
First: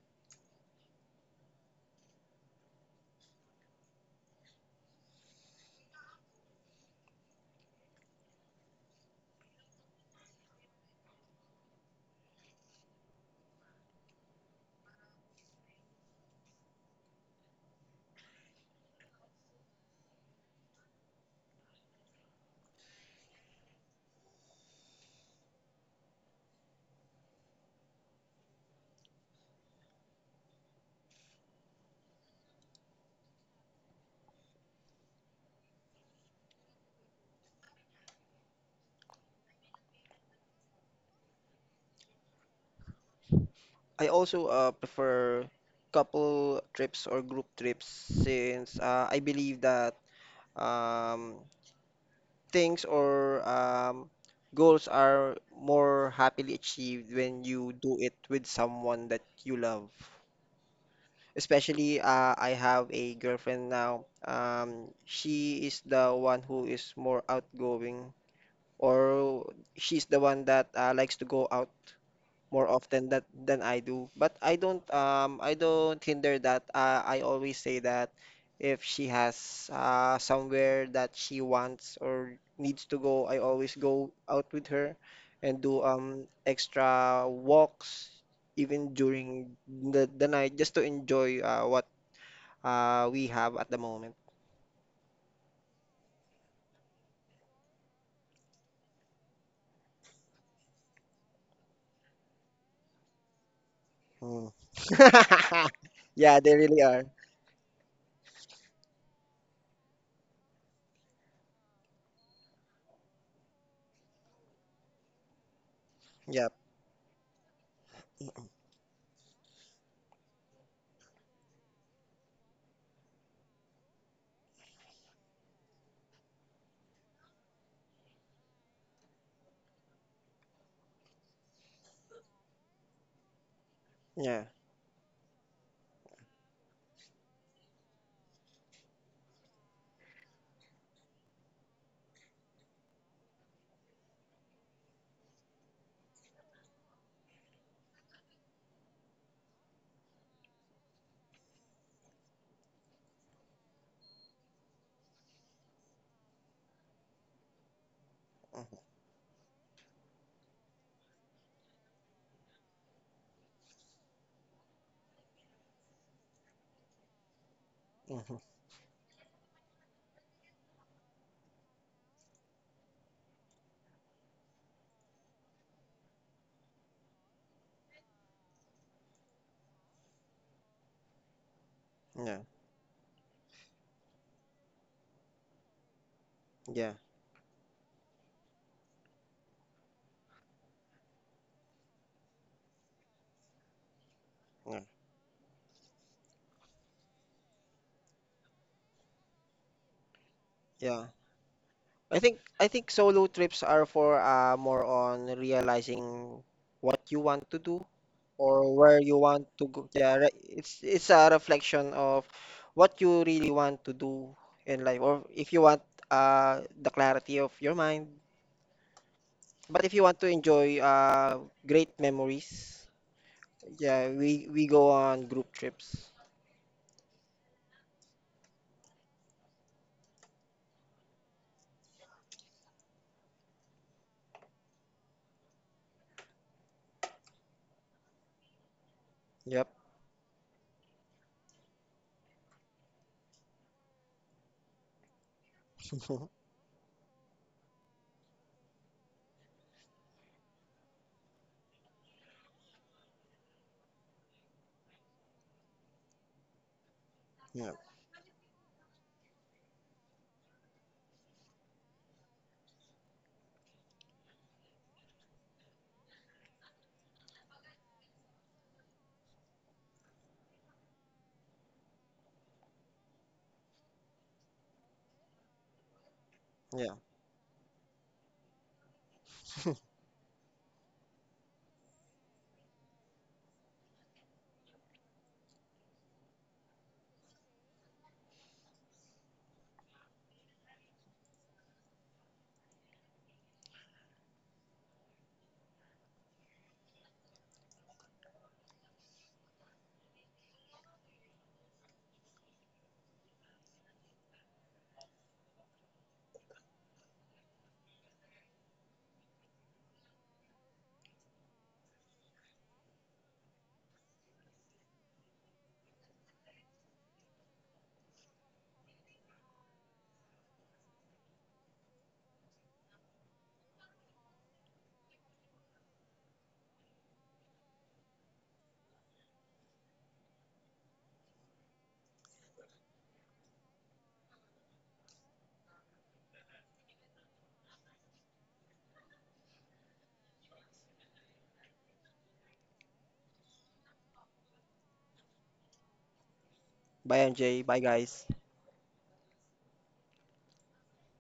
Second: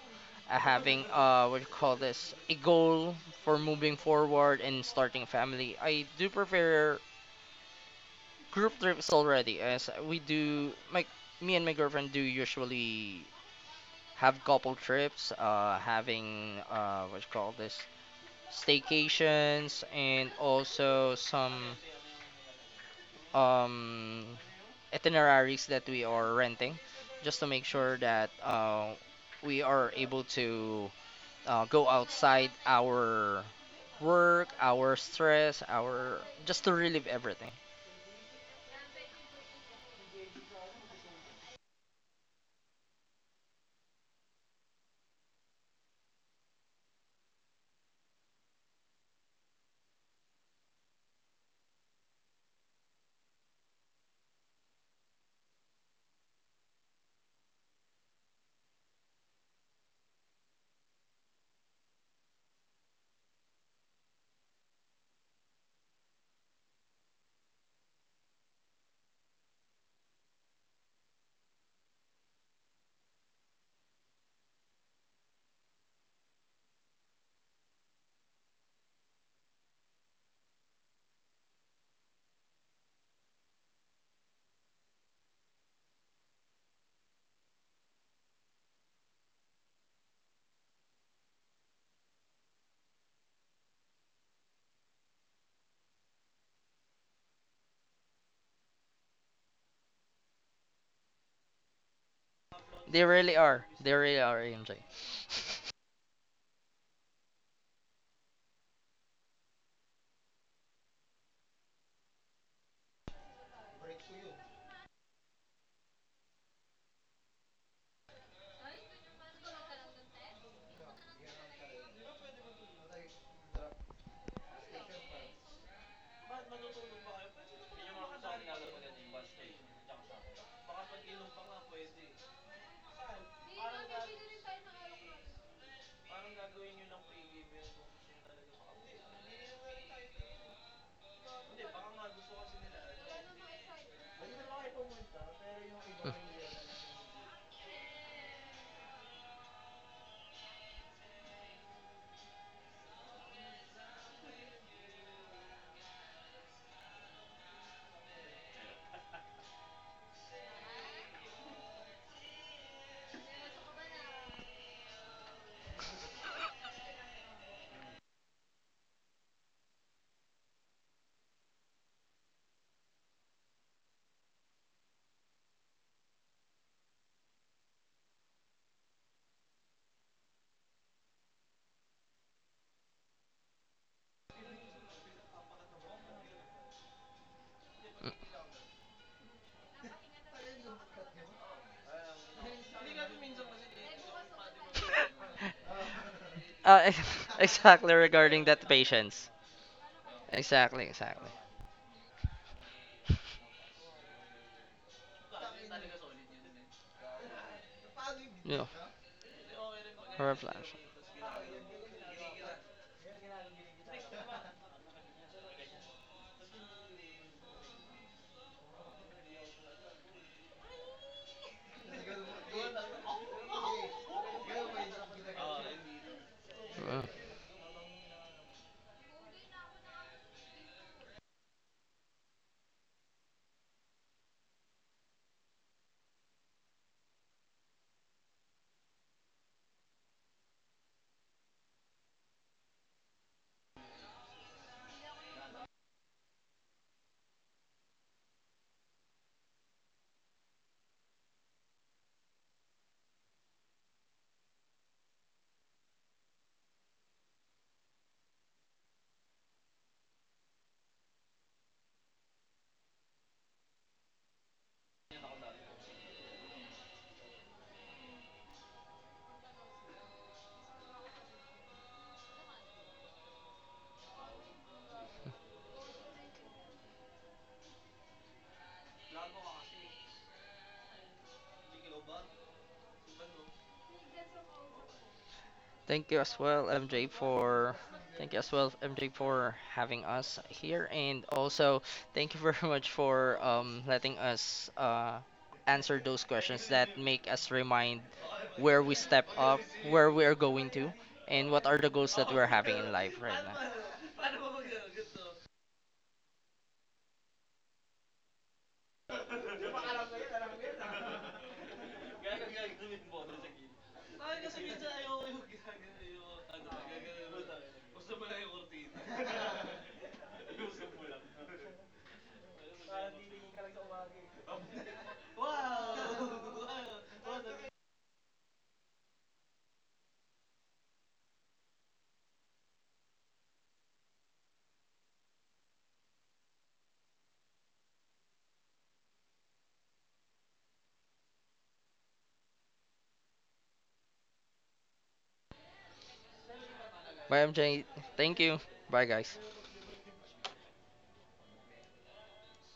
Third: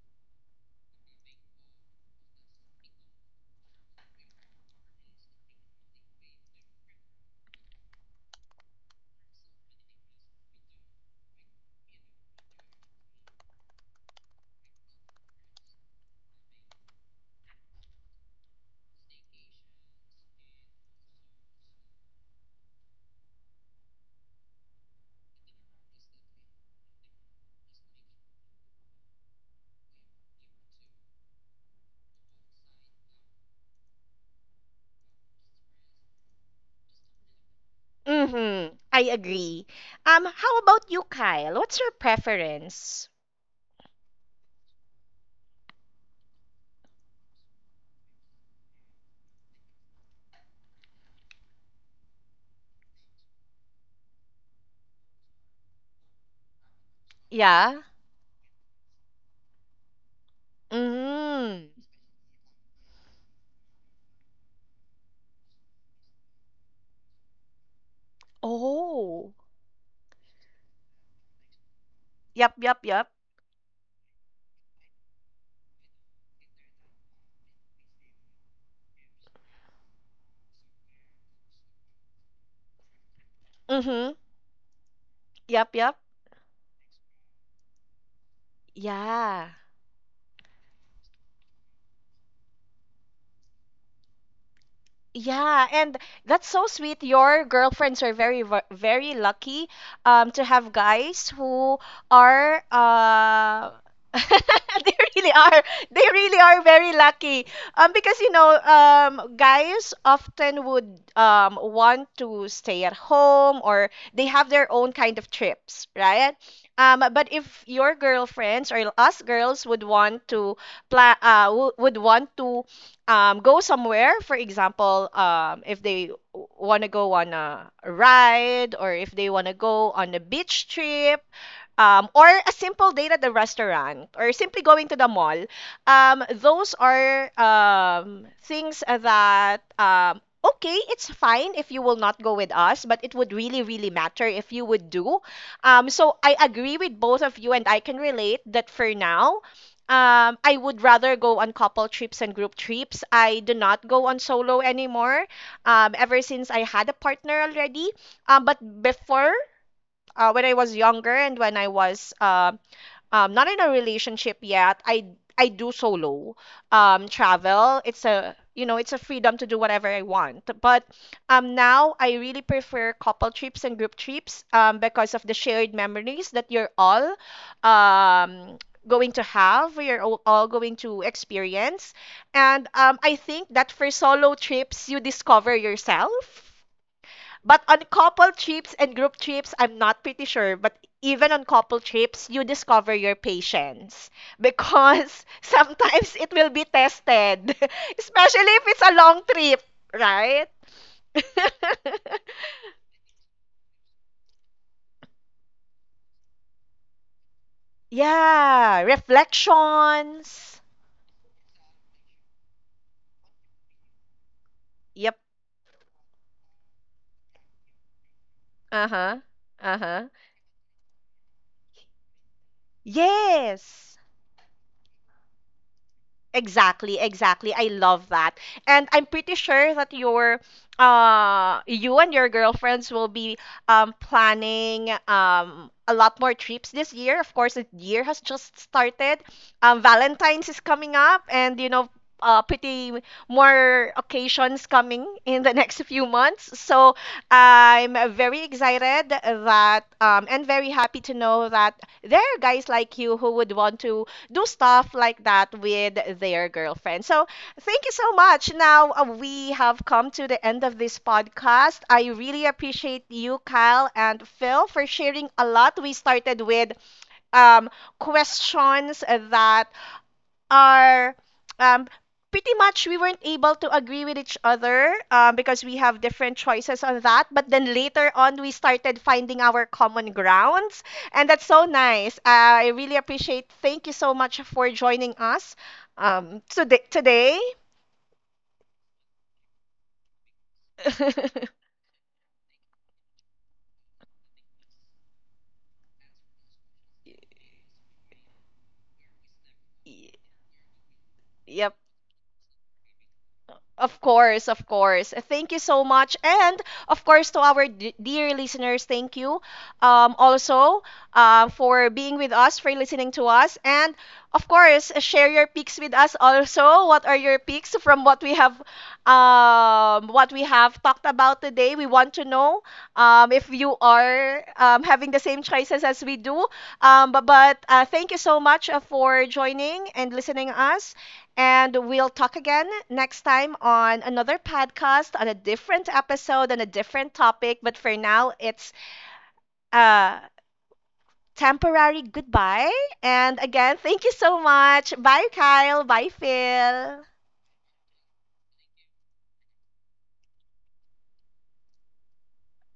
having, what you call this, a goal for moving forward and starting family, I do prefer group trips already. As we do, my me and my girlfriend do usually have couple trips, having, what you call this, staycations, and also some um itineraries that we are renting, just to make sure that we are able to go outside our work, our stress, our just to relieve everything.
Mm-hmm, I agree. How about you, Kyle? What's your preference?
I also prefer couple trips or group trips since I believe that um, things or goals are more happily achieved when you
Yeah.
do it with someone that you love.
Mm.
Especially, I have a girlfriend now. She is the one who is more outgoing,
Oh.
or she's the one that likes to go out
Yep,
more
yep,
often
yep.
that than I do. But I don't hinder that. I always say that if she has somewhere that she wants or needs to go, I always go
Mm-hmm.
out with her and
Yep,
do
yep.
extra walks even
Yeah.
during the night just to enjoy what we have at the moment.
Yeah, and that's so sweet. Your girlfriends are very, very lucky, to have guys who are
They really are. They really are,
Hmm.
AMJ.
they really are, they
Yeah,
really
they
are
really
very
are.
lucky, because guys often would want to stay at home, or they have their own kind of trips, right?
Yep.
But if your girlfriends or us girls would want to plan, would want to go somewhere. For example, if they want to go on a ride, or if they want to go on a beach trip, or a simple date at the restaurant, or
Yeah.
simply going to the mall, those are things that, okay, it's fine if you will not go with us, but it would really, really matter if you would do. So I agree with both of you, and I can relate that for now. I would rather go on couple trips and group trips. I do not go on solo anymore. Ever since I had a partner already. But
Mhm.
before, when I was younger and when I was not in a relationship yet, I do solo travel. It's a,
Mhm.
it's a freedom to do whatever I want. But now I really prefer couple trips and group trips, because of the shared memories that you're all um, going to have, you're all going to experience,
Yeah.
and I think that for solo trips you discover yourself.
Yeah.
But on couple trips and group trips, I'm not pretty sure, but even on couple trips, you discover your patience
Yeah.
because sometimes it will be
uh,
tested,
exactly regarding
especially if
that
it's a long
patience.
trip, right?
Exactly,
Yeah.
exactly.
I think I think solo trips are for more on realizing what you want to do
Yeah,
or
Yeah,
where you want to go. Yeah,
reflections.
reflection.
it's a reflection of what you really want to do in life,
Yep.
or if you want the clarity of your mind.
Uh-huh.
But if you
Uh-huh.
want to enjoy great memories,
Yes.
yeah, we go on group trips.
Exactly, exactly. I love that. And I'm pretty sure that your you and your girlfriends will be planning a lot more trips this year. Of course, the year has just started.
Yep.
Um, Valentine's is coming up, and pretty more occasions coming in the next few months. So I'm very excited that and very happy to know that there are guys like you who would want to do stuff like that with their girlfriend. So,
Yeah.
thank you so much. Now, we have come to the end of this podcast. I really appreciate you, Kyle and Phil, for sharing a lot. We started with um, questions that are um, pretty much we weren't able to agree with each other, because we have different choices
Yeah.
on that. But then later on, we started finding our common grounds, and that's so nice. I really appreciate. Thank you so much for joining us
Thank you as
today.
well, MJ,
Today.
for thank you as well, MJ, for having us here, and also thank you very much for letting us answer those questions that make us remind where we step up, where
Y-
we are going to, and what
Yep.
are the goals that we're having in life right now.
Of course, of course. Thank you so much. And of course, to our dear listeners, thank you also, for being with us, for listening to us. And of course, share your picks with us also. What are your picks from what we have talked about today? We want to know if you are having the same choices as we do. But thank you so much, for joining and listening us. And we'll talk again next time on another podcast, on a different episode, on a different topic. But for now, it's a temporary goodbye. And again, thank you so much. Bye, Kyle. Bye, Phil.
Bye,
Bye,
MJ. Bye,
MJ.
guys.
Thank you. Bye, guys.